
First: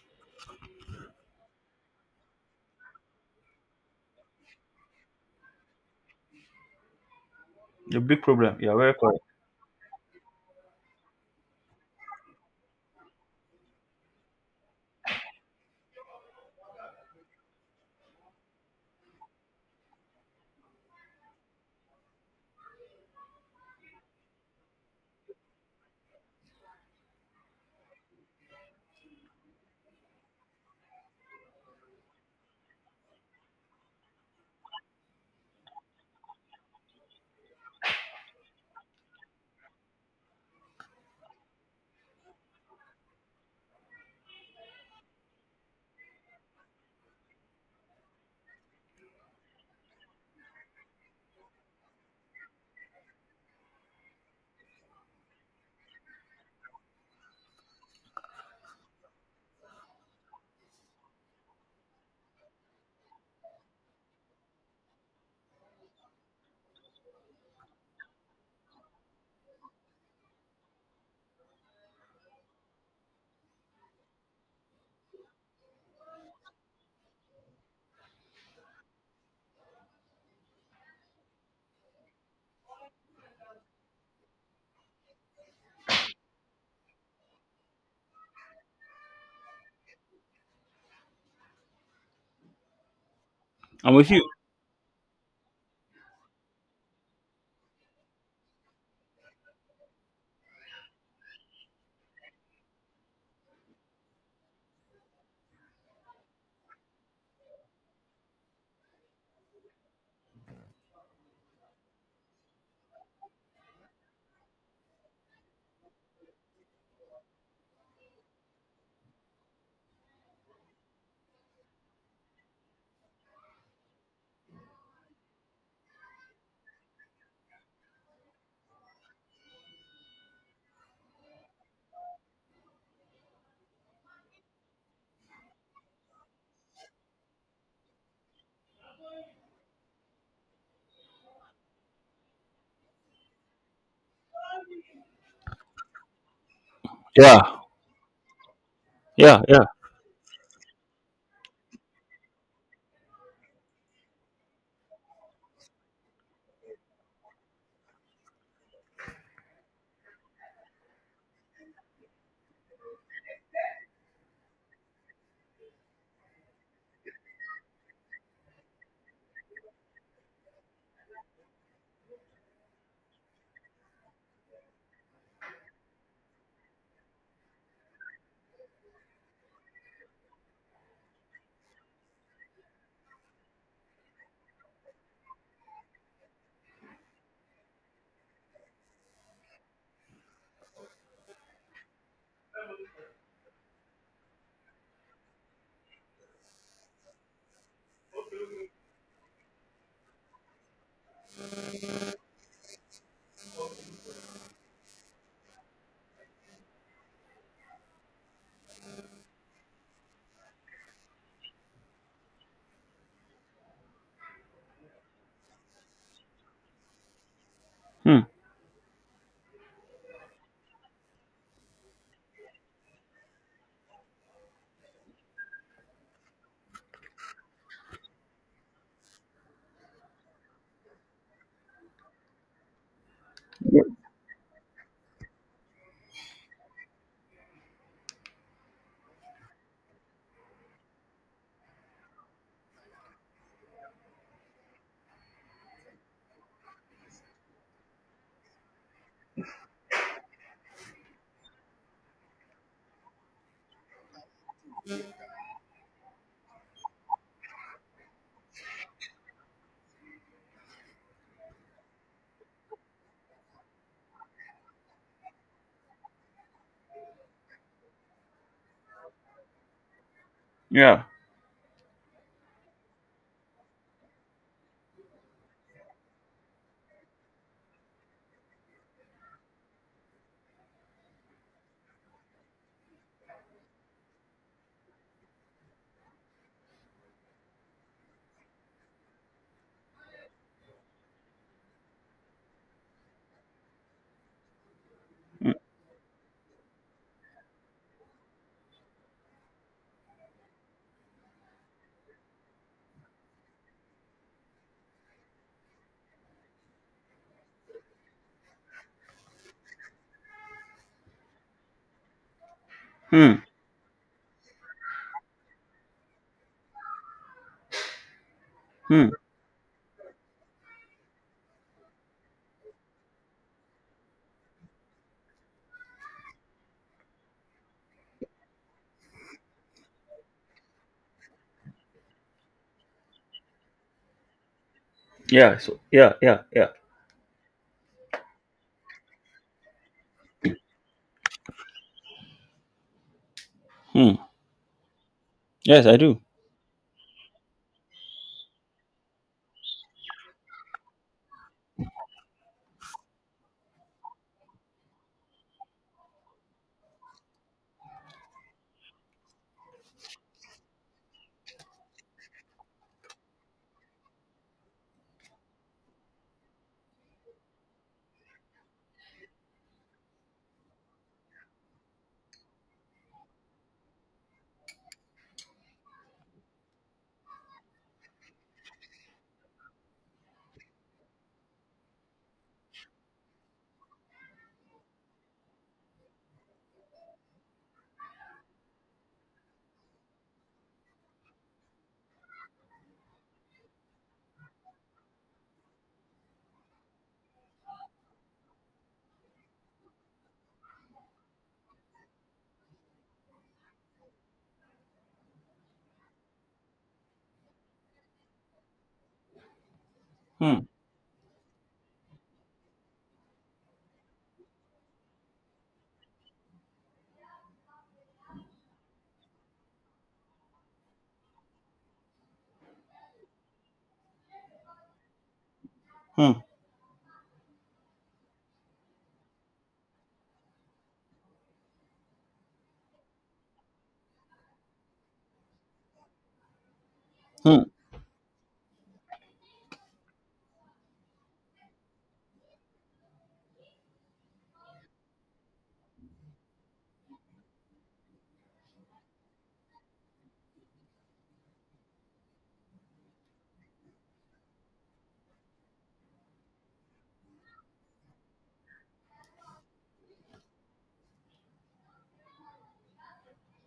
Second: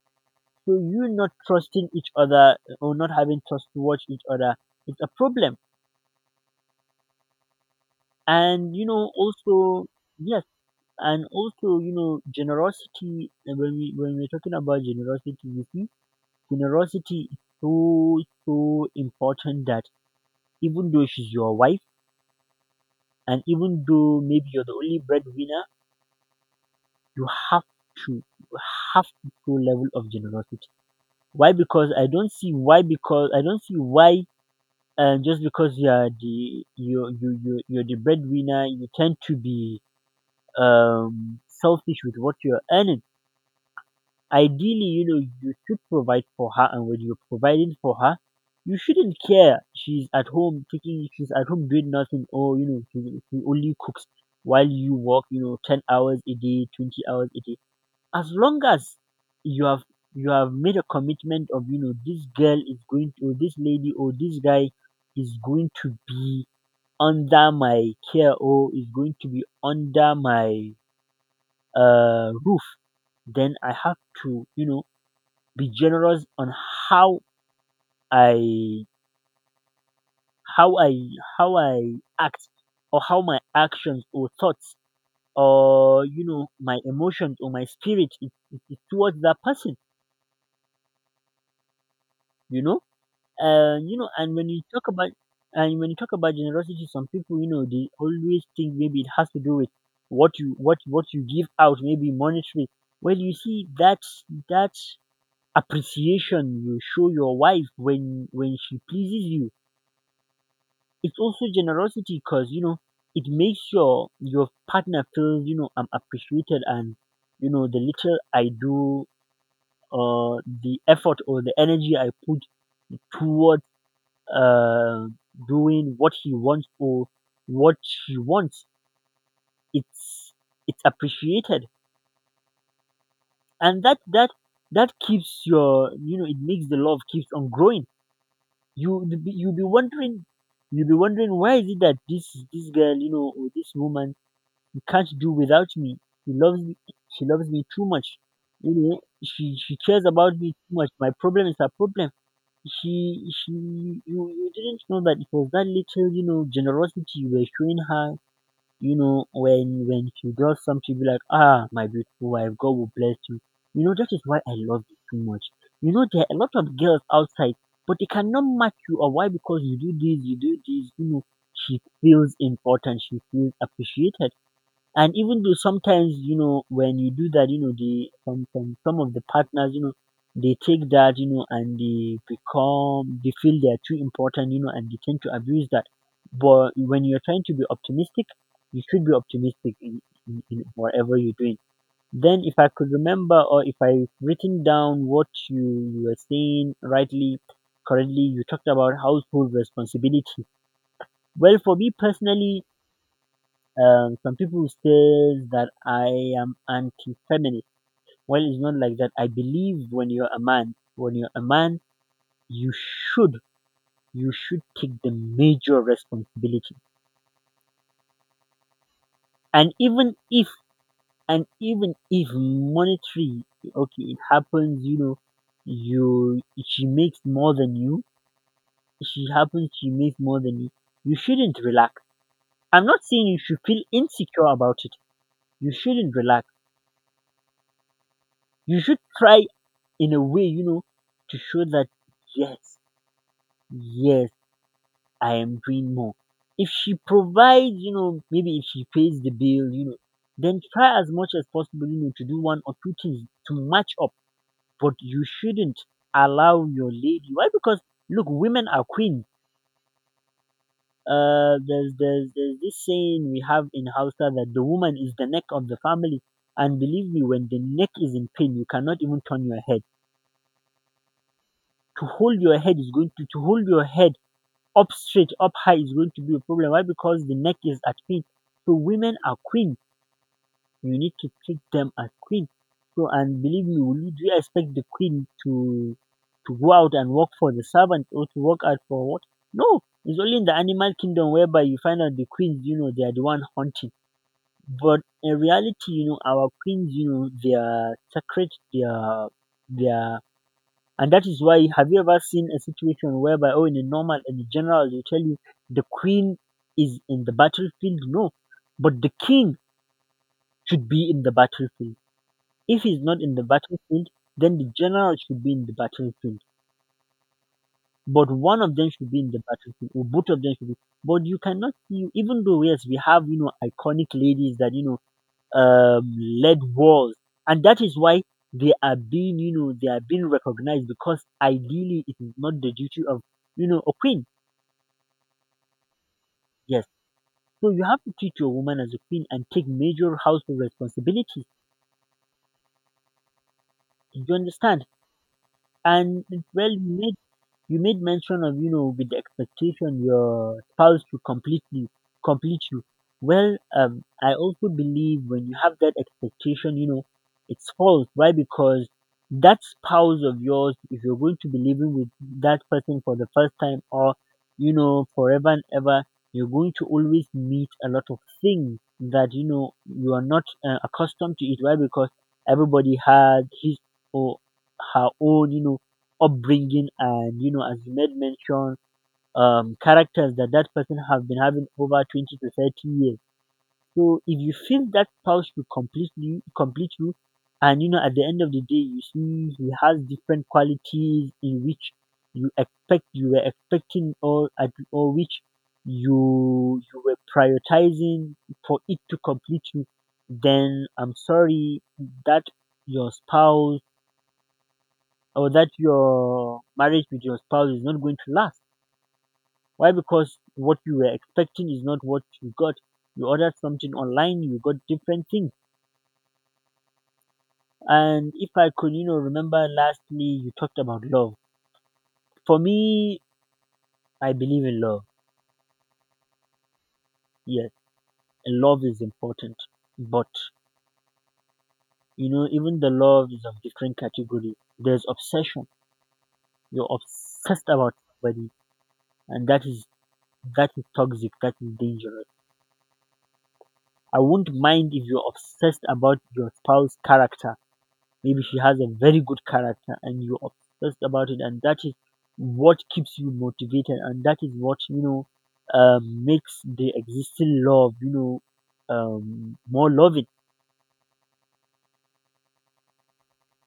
[SPEAKER 1] So you not trusting each other, or not having trust towards each other, it's a problem.
[SPEAKER 2] A big problem. Yeah,
[SPEAKER 1] And you
[SPEAKER 2] very
[SPEAKER 1] know,
[SPEAKER 2] correct.
[SPEAKER 1] also, yes, and also, you know, generosity. When we're talking about generosity, you see, generosity is so, so important that even though she's your wife and even though maybe you're the only breadwinner, you have to, you have to show level of generosity. Why? Because I don't see why, and just because you are the, you're the breadwinner, you tend to be selfish with what you're earning. Ideally, you know, you should provide for her, and when you're providing for her, you shouldn't care, she's at home taking, she's at home doing nothing, or you know, she only cooks while you work, you know, 10 hours a day, 20 hours a day. As long as you have, you have made a commitment of, you know, this girl is going to, or this lady or this guy is going to be under my care, or is going to be under my roof, then I have to, you know, be generous on how I, how I, how I act, or how my actions or thoughts, or you know, my emotions or my spirit is, towards that person. You know, and
[SPEAKER 2] I'm
[SPEAKER 1] you know,
[SPEAKER 2] with you.
[SPEAKER 1] and when you talk about generosity, some people, you know, they always think maybe it has to do with what you, what you give out, maybe monetary. Well, you see that, that appreciation you show your wife when she pleases you, it's also generosity, because you know, it makes your partner feel, you know, I'm appreciated, and you know, the little I do, or the effort or the energy I put towards uh doing what he wants, or what she wants, it's it's appreciated, and that keeps your, you know, it makes the love keeps on growing. You, you'll be wondering, you'll be wondering, why is it that this girl, you know, or this woman can't do without me. She loves me. She
[SPEAKER 2] Yeah.
[SPEAKER 1] loves me too much. You know,
[SPEAKER 2] Yeah.
[SPEAKER 1] she
[SPEAKER 2] Yeah.
[SPEAKER 1] she cares about me too much. My problem is her problem. You didn't know that it was that little generosity you were showing her. When she does something, be like, ah, my beautiful wife, God will bless you. You know that is why I love you too much. There are a lot of girls outside, but they cannot match you. Or why? Because you do this, you do this. She feels important. She feels appreciated. And even though sometimes, when you do that, they some of the partners, they take that, and they feel they are too important, and they tend to abuse that. But when you're trying to be optimistic, you should be optimistic in whatever you're doing. Then if I could remember or if I've written down what you were saying rightly, correctly, you talked about household responsibility. Well, for me personally, some people says that I am anti-feminist. Well, it's not like that. I believe when you're a man, you should you should take the major responsibility.
[SPEAKER 2] Hmm.
[SPEAKER 1] And even if and even if monetary, okay, it happens. You know, you she makes more than you. She happens. She makes more than you. You shouldn't relax. I'm not saying you should feel insecure about it. You shouldn't relax. You should try in a way, to show that yes, yes, I am doing more. If she provides, maybe if she pays the bill, then try as much as possible, to do one or two things to match up. But you shouldn't allow your lady. Why? Because look, women are queens. There's this saying we have in Hausa that the woman is the neck of the family. And believe me, when the neck is in pain, you cannot even turn your head.
[SPEAKER 2] Yeah.
[SPEAKER 1] To hold your head up straight, up high is going to be a problem. Why? Because the neck is at queen. So women are queen. You need to treat them as queen. So, and believe me, do you expect the queen to go out and work for the servants or to work out for what? No. It's only in the animal kingdom whereby you find out the queens, they are the one hunting. But in reality, our queens, they are sacred, they are and that is why, have you ever seen a situation whereby, oh, in a general, they tell you the queen is in the battlefield? No, but the king should be in the battlefield. If he's not
[SPEAKER 2] Hmm.
[SPEAKER 1] in the battlefield, then the general should be in the battlefield. But one of them
[SPEAKER 2] Hmm.
[SPEAKER 1] should be in the battlefield, or both of them should be. But you cannot see, even though, yes, we have, iconic ladies that, lead walls, and that is why they are being recognized because ideally it is not the duty of, a queen.
[SPEAKER 2] Yeah. So yeah. Yeah. Yeah.
[SPEAKER 1] Yes, so you have to treat your woman as a queen and take major household responsibilities.
[SPEAKER 2] Hmm.
[SPEAKER 1] Do you understand?
[SPEAKER 2] Yes, I do.
[SPEAKER 1] And, well, you made mention of, with the expectation your spouse to completely complete you. Well, I also believe when you have that expectation, it's false. Why? Because that spouse of yours, if you're going to be living with that person for the first time or, forever and ever, you're going to always meet a lot of things that, you are not accustomed to it. Why? Because everybody had his or her own, upbringing, and as you made mention, characters that that person have been having over 20 to 30 years. So if you feel that spouse to completely complete you, and at the end of the day, you see he has different qualities in which you were expecting, or which you were prioritizing for it to complete you, then I'm sorry that your spouse or that your marriage with your spouse is not going to last. Why? Because
[SPEAKER 2] Hmm.
[SPEAKER 1] what you were expecting is not what you got. You ordered something online, you got different things. And if I could, remember, lastly, you talked about love. For me, I believe in love.
[SPEAKER 2] Hmm.
[SPEAKER 1] Yes, and love is important. But, even the love is of different category. There's obsession. You're
[SPEAKER 2] Hmm.
[SPEAKER 1] obsessed about somebody, and that is toxic, that is dangerous. I won't mind if you're obsessed about your spouse's character. Maybe she has a very good character and you're obsessed about it, and that is what keeps you motivated, and that is what makes the existing love, more loving.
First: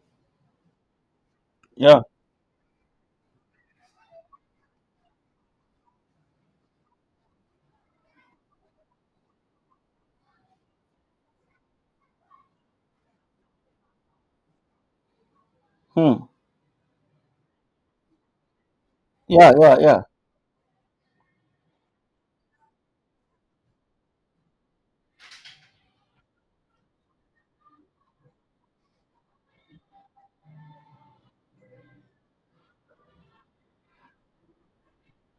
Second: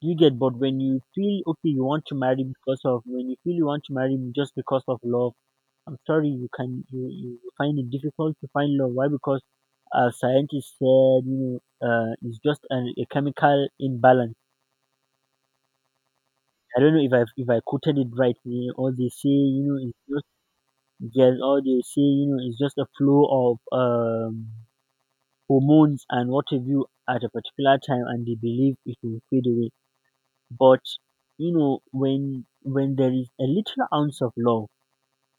[SPEAKER 1] You get, but when you feel okay, you
[SPEAKER 2] Yeah.
[SPEAKER 1] want to marry because of when you feel you want to marry just because of love, I'm sorry you can you, you you find it difficult to find love. Why? Because as scientists said, it's just a chemical imbalance.
[SPEAKER 2] Hmm.
[SPEAKER 1] I don't know if I quoted it right. Or they say,
[SPEAKER 2] Yeah. Yeah.
[SPEAKER 1] it's
[SPEAKER 2] Yeah.
[SPEAKER 1] just there's or they say you know it's just a flow of hormones and what have you at a particular time, and they believe it will fade away. But when there is a little ounce of love,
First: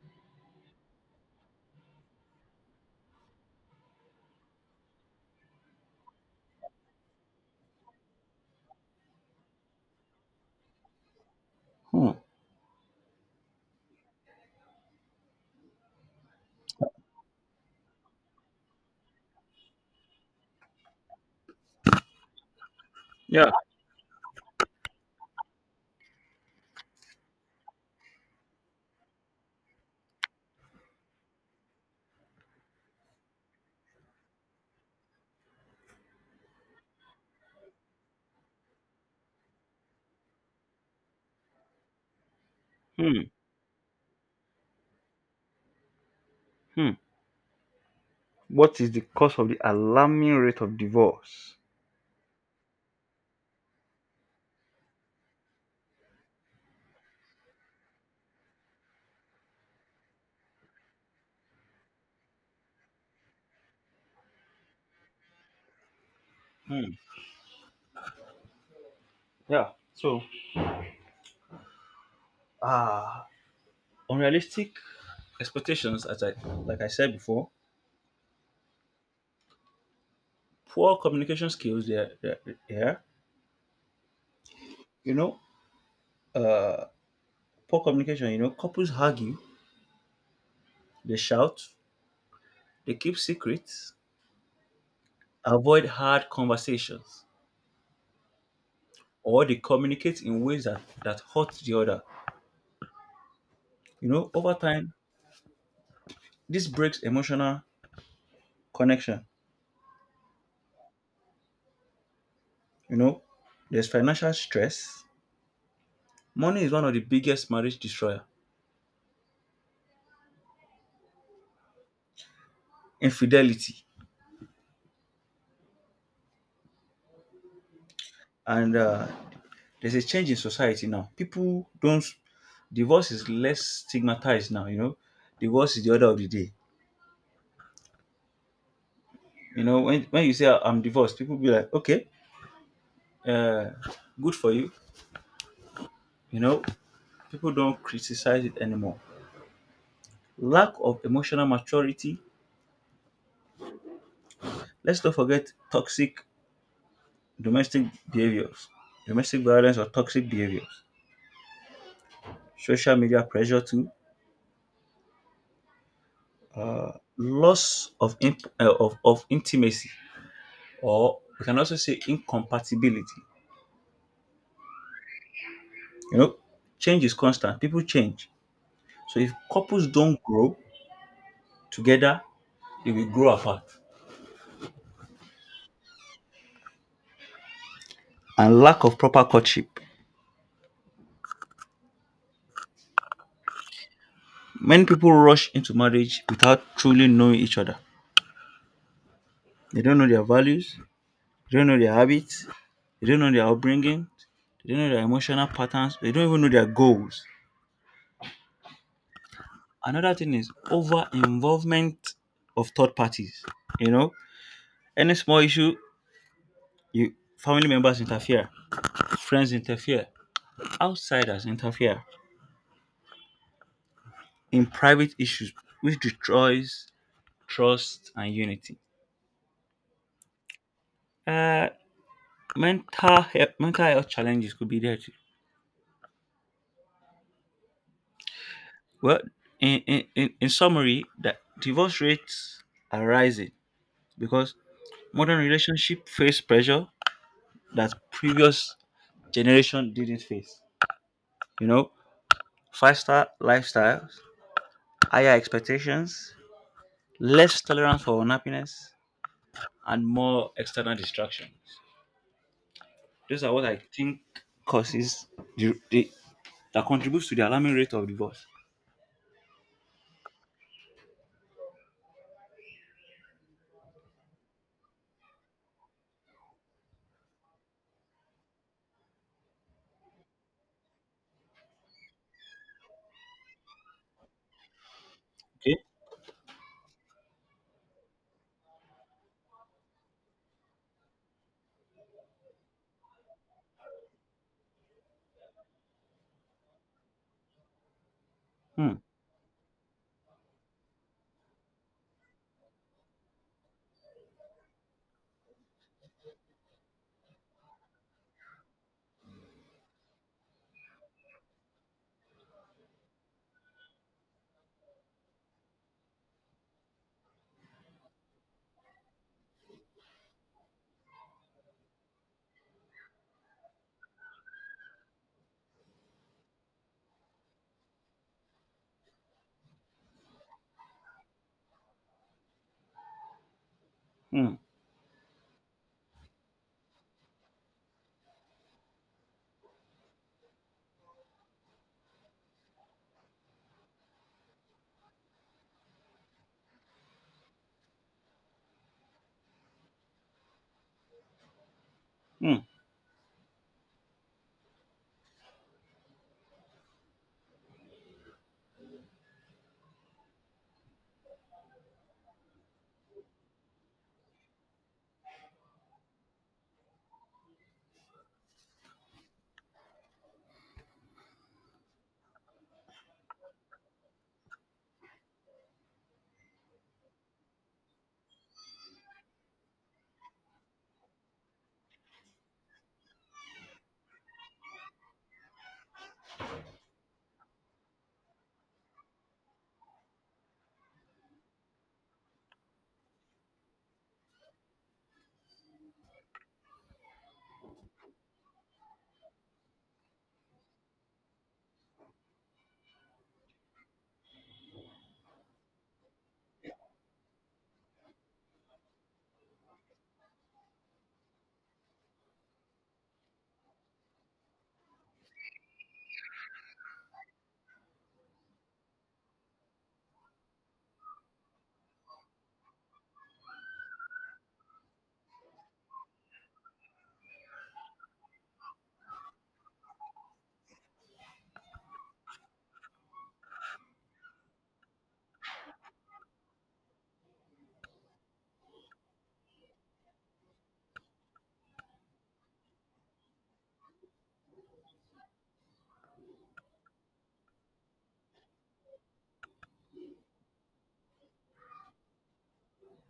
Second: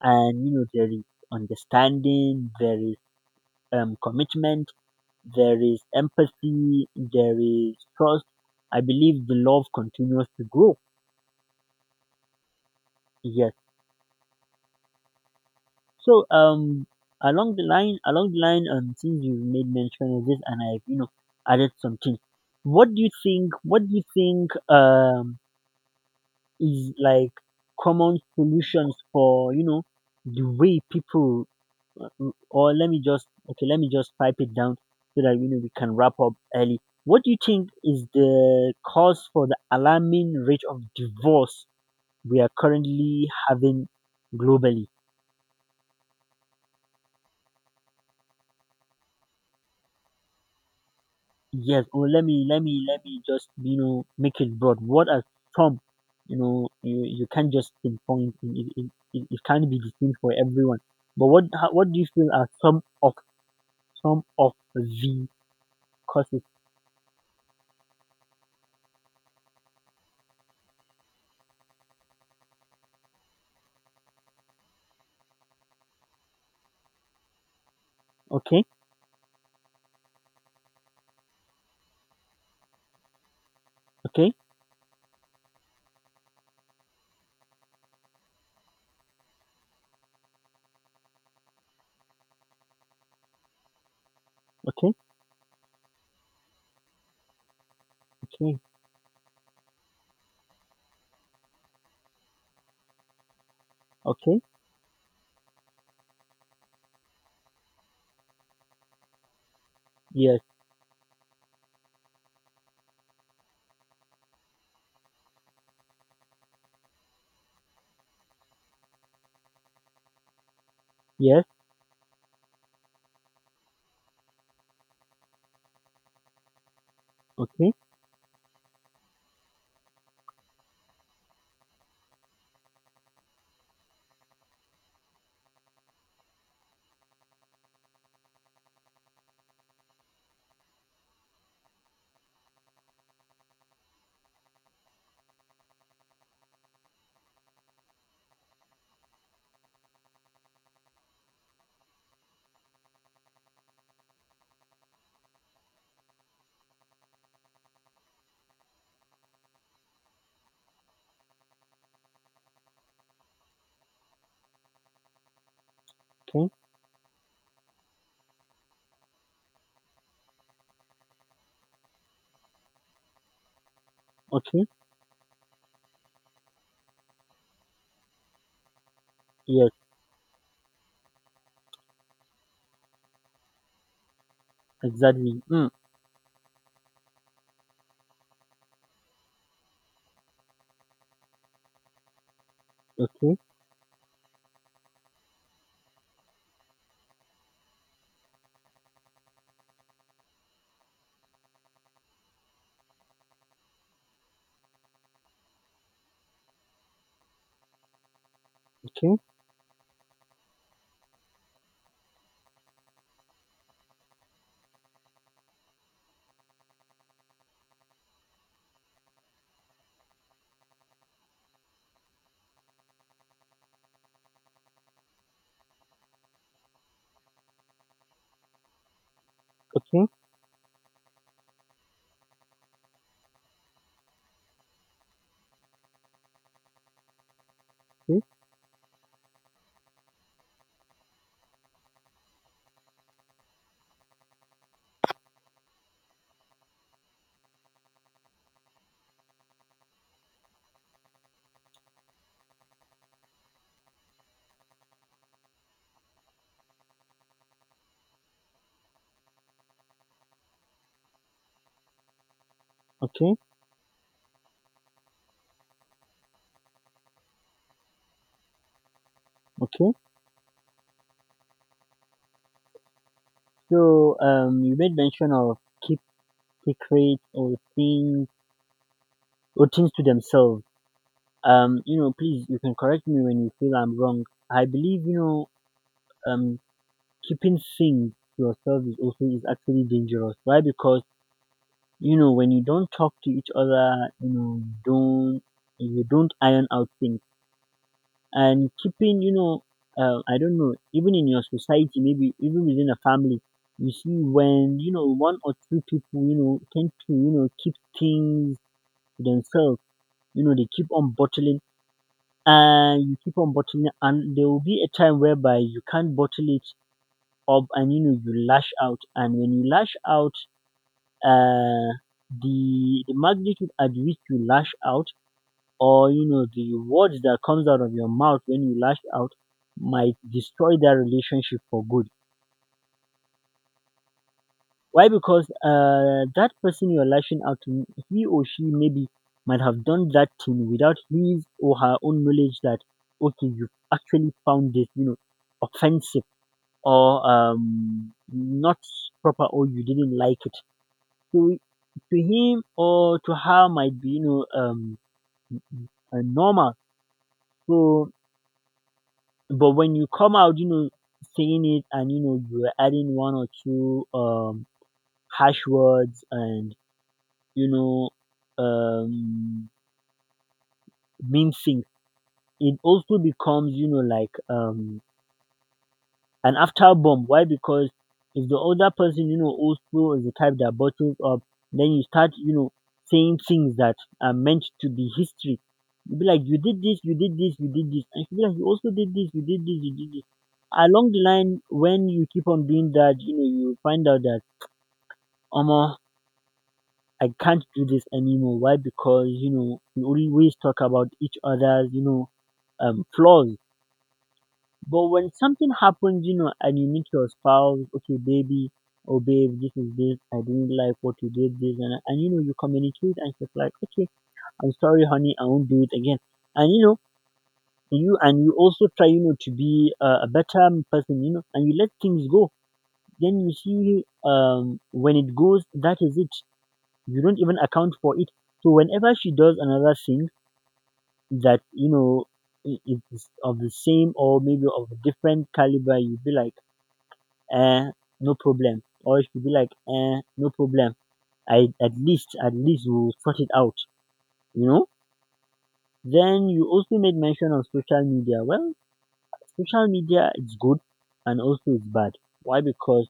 [SPEAKER 1] and there is understanding, there is commitment, there is empathy, there is trust. I believe the love continues to grow.
[SPEAKER 2] Hmm.
[SPEAKER 1] Yes. So, along the line, since you've made mention of this, and I've, added something. What do you
[SPEAKER 2] Yeah.
[SPEAKER 1] think what do you think is like common solutions for, the way people. Or let me just okay let me just pipe it down so that we can wrap up early. What do you think is the cause for the alarming rate of divorce we are
[SPEAKER 2] Hmm.
[SPEAKER 1] currently having globally?
[SPEAKER 2] Hmm. What is the cause of the alarming rate of divorce?
[SPEAKER 1] Yes, or let me just, make it broad. What are some? You can't just pinpoint it. It can't be the same for everyone, but what do you feel are some of the causes?
[SPEAKER 2] Hmm. Yeah. So, ah, unrealistic expectations, as I like I said before,
[SPEAKER 1] Okay,
[SPEAKER 2] poor communication skills. Yeah. Yeah. Yeah.
[SPEAKER 1] okay,
[SPEAKER 2] You know, uh, poor communication. You know, couples argue, they shout, they keep secrets,
[SPEAKER 1] okay,
[SPEAKER 2] avoid hard conversations,
[SPEAKER 1] okay,
[SPEAKER 2] or they communicate in ways that hurt the other. You know,
[SPEAKER 1] okay,
[SPEAKER 2] over time, this breaks emotional connection.
[SPEAKER 1] yes.
[SPEAKER 2] You know, there's financial stress. Money is one of the biggest marriage destroyer.
[SPEAKER 1] Yes,
[SPEAKER 2] Infidelity.
[SPEAKER 1] okay,
[SPEAKER 2] And there's a change in society now. People don't, divorce is less stigmatized now, you know. Divorce is the order of the day. You know, when you say I'm divorced, people be like, okay, uh, good for you. You know, people don't criticize it anymore. Lack of emotional maturity. Let's not forget toxic domestic behaviors, domestic violence or toxic behaviors, social media pressure too,
[SPEAKER 1] okay,
[SPEAKER 2] uh, loss of, of intimacy, or we can also say incompatibility.
[SPEAKER 1] okay,
[SPEAKER 2] You know, change is constant. People change. So if
[SPEAKER 1] yes,
[SPEAKER 2] couples don't grow together, they will grow apart.
[SPEAKER 1] exactly. Mm,
[SPEAKER 2] And lack of proper courtship.
[SPEAKER 1] okay,
[SPEAKER 2] Many people rush into marriage without truly knowing each other. They don't know their values, they don't know their habits, they don't know their upbringing. They don't know their emotional patterns. They don't even know their goals.
[SPEAKER 1] okay,
[SPEAKER 2] Another thing is over involvement of third parties. You know, any small issue, you family members interfere, friends interfere, outsiders interfere in private issues, which destroys trust and unity.
[SPEAKER 1] okay,
[SPEAKER 2] Uh, mental health challenges could be there too.
[SPEAKER 1] okay,
[SPEAKER 2] Well, in summary, that divorce rates are rising because modern relationship face pressure that previous generation didn't face. You know, faster lifestyles, higher expectations, less tolerance for unhappiness, and more external distractions.
[SPEAKER 1] okay,
[SPEAKER 2] Those are what I think causes the, that contributes to the alarming rate of divorce.
[SPEAKER 1] okay. So, you made mention of keep secrets or things to themselves. Please, you can correct me when you feel I'm wrong. I believe,
[SPEAKER 2] Okay.
[SPEAKER 1] um, keeping things to yourself is actually dangerous. Why? Because when you don't talk to each other, don't you don't iron out things. And
[SPEAKER 2] Hmm.
[SPEAKER 1] keeping you know I don't know, even in your society, maybe even within a family, you see when, one or two people tend to, keep things to themselves. They keep on bottling, and you keep on bottling, and there will be a time whereby you can't bottle it up, and you lash out. And when you lash out, uh the magnitude at which you lash out, or the words that comes out of your mouth when you lash out, might destroy that relationship for good.
[SPEAKER 2] Hmm.
[SPEAKER 1] Why? Because that person you're lashing out to, he or she, maybe might have done that thing without his or her own knowledge that okay, you actually found this, offensive or, not proper, or you didn't like it. So, to
[SPEAKER 2] Hmm.
[SPEAKER 1] him or to her, might be, normal. So, but when you come out, saying it, and you're adding one or two, harsh words and, you know um mean things. It also becomes, like, and after bomb. Why? Because if the other person, also is the type that bottles up, then you start, saying things that are meant to be history. You be like, you did this, you did this, you did this. And she'll be like, you also did this, you did this, you did this. Along the line, when you keep on doing that, you find out that, Omo, I can't do this anymore. Why? Because, we always talk about each other's, flaws. But when something happens, you know, and you meet your spouse, okay, baby, oh babe, this is this, I didn't like what you did, this, and you know, you communicate and she's like, okay, I'm sorry, honey, I won't do it again. And you know, you also try, you know, to be a better person, you know, and you let things go. Then you see, when it goes, that is it. You don't even account for it. So whenever she does another thing that, you know, i- is of the same or maybe of a different caliber, you'd be like, um no problem, or she be like, no problem. I At least we will sort it out, you know. Then you also made mention of social media. Well, social media is good and also it's bad. Why? Because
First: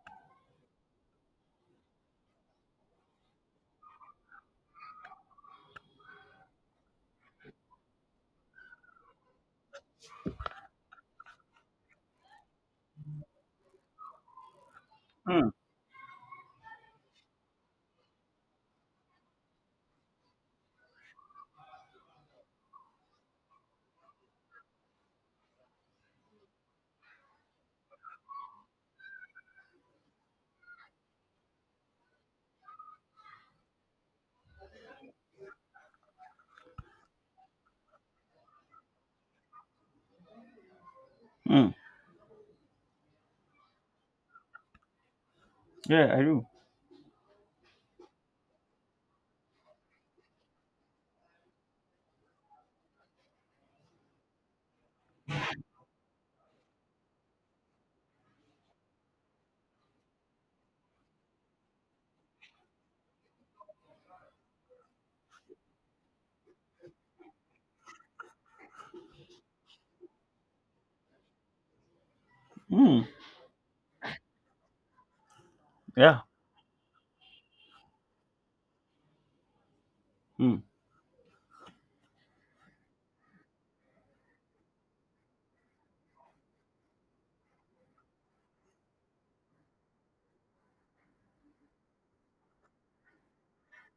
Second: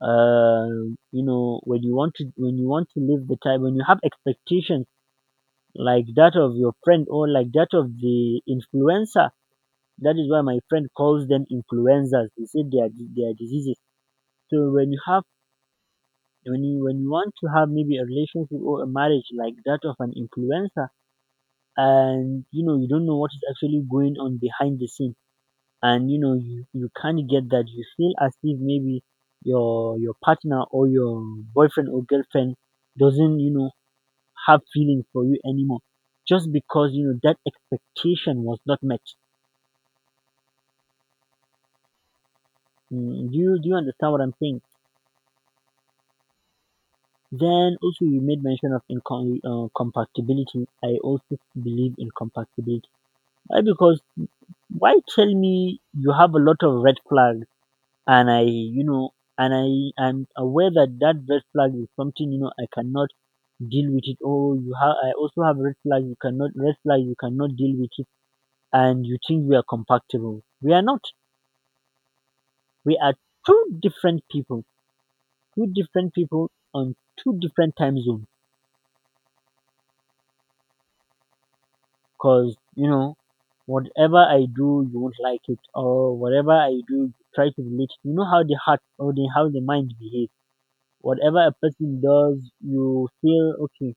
[SPEAKER 1] uh, you know, when you want to live the time when you have expectations like that of your friend or like that of the influencer. That is why my friend calls them influencers. He said they are they are diseases. So
[SPEAKER 2] Hmm.
[SPEAKER 1] when you want to have maybe a relationship or a marriage like that of an influencer, and you know you don't know what is actually going on behind the scene, and you know you can't get that. You feel as if maybe your partner or your boyfriend or girlfriend doesn't, you know, have feelings for you anymore, just because, you know, that expectation was not met.
[SPEAKER 2] Hmm.
[SPEAKER 1] Do you understand what I'm saying?
[SPEAKER 2] Yeah, I do.
[SPEAKER 1] Then also you made mention of compatibility. I also believe in compatibility. Why? Because why? Tell me you have a lot of red flags, and I, you know, and I am aware that that red flag is something, you know, I cannot deal with it. Oh, you have, I also have red flag. You cannot red flag. You cannot deal with it, and you think we are compatible. We are not. We
[SPEAKER 2] Hmm.
[SPEAKER 1] are two different people. Two different
[SPEAKER 2] Yeah.
[SPEAKER 1] people on two different time zones.
[SPEAKER 2] Hmm.
[SPEAKER 1] Cause, you know, whatever I do, you won't like it, or whatever I do, you try to relate. You know how the heart or the how the mind behaves. Whatever a person does, you feel okay,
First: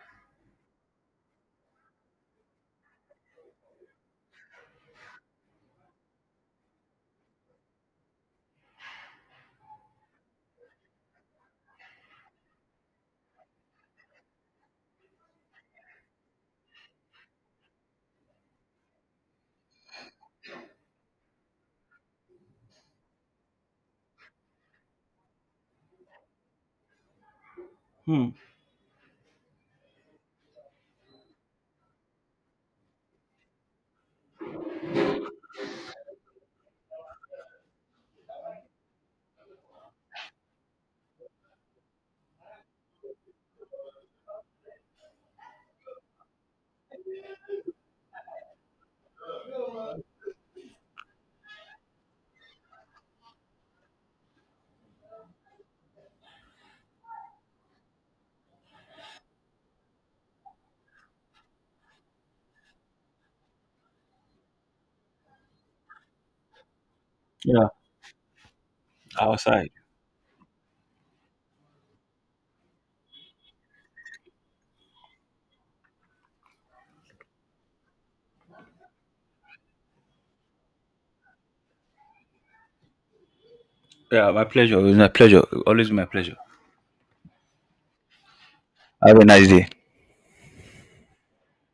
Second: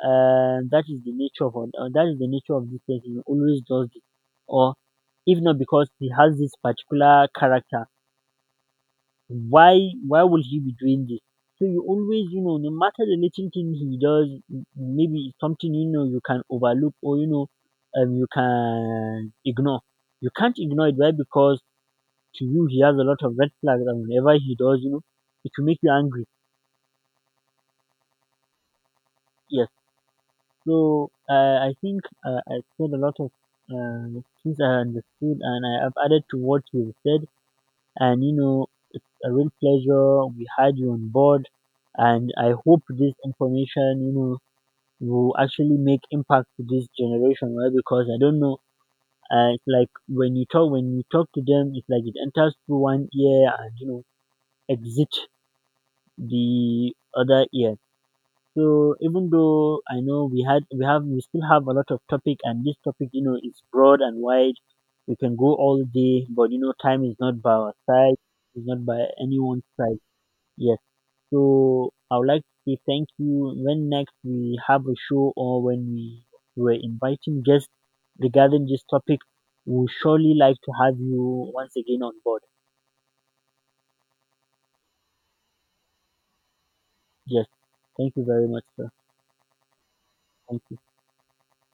[SPEAKER 1] and that is the nature of this person. He always does this, or if not because he has this particular character, why why would he be doing this? So you always, you know, no matter the little thing he does, maybe it's something, you know, you can overlook, or, you know, you can ignore. You can't ignore it, why? Because to you he has a lot of red flags, and whenever he does, you know, it will make you angry.
[SPEAKER 2] Hmm.
[SPEAKER 1] Yes. So I think, I said a lot of things I understood, and I have added to what you said. And, you know, a real pleasure. We had you on board, and I hope this information, you know, will actually make impact to this generation, right? Because I don't know. It's like when you talk to them, it's like it enters through one ear and, you know, exit the other ear. So even though I know we still have a lot of topic, and this topic, you know, is broad and wide. We can go all day, but, you know, time is not by
[SPEAKER 2] Yeah.
[SPEAKER 1] our side, it's not by anyone's
[SPEAKER 2] Outside.
[SPEAKER 1] side. Yes. So I would like to say thank you. When next we have a show or when we were inviting guests regarding this topic, we will surely like to have you once again on board.
[SPEAKER 2] Yeah, my pleasure. It was my pleasure. Always my pleasure.
[SPEAKER 1] Yes. Thank you very much, sir.
[SPEAKER 2] Have a nice day.
[SPEAKER 1] Thank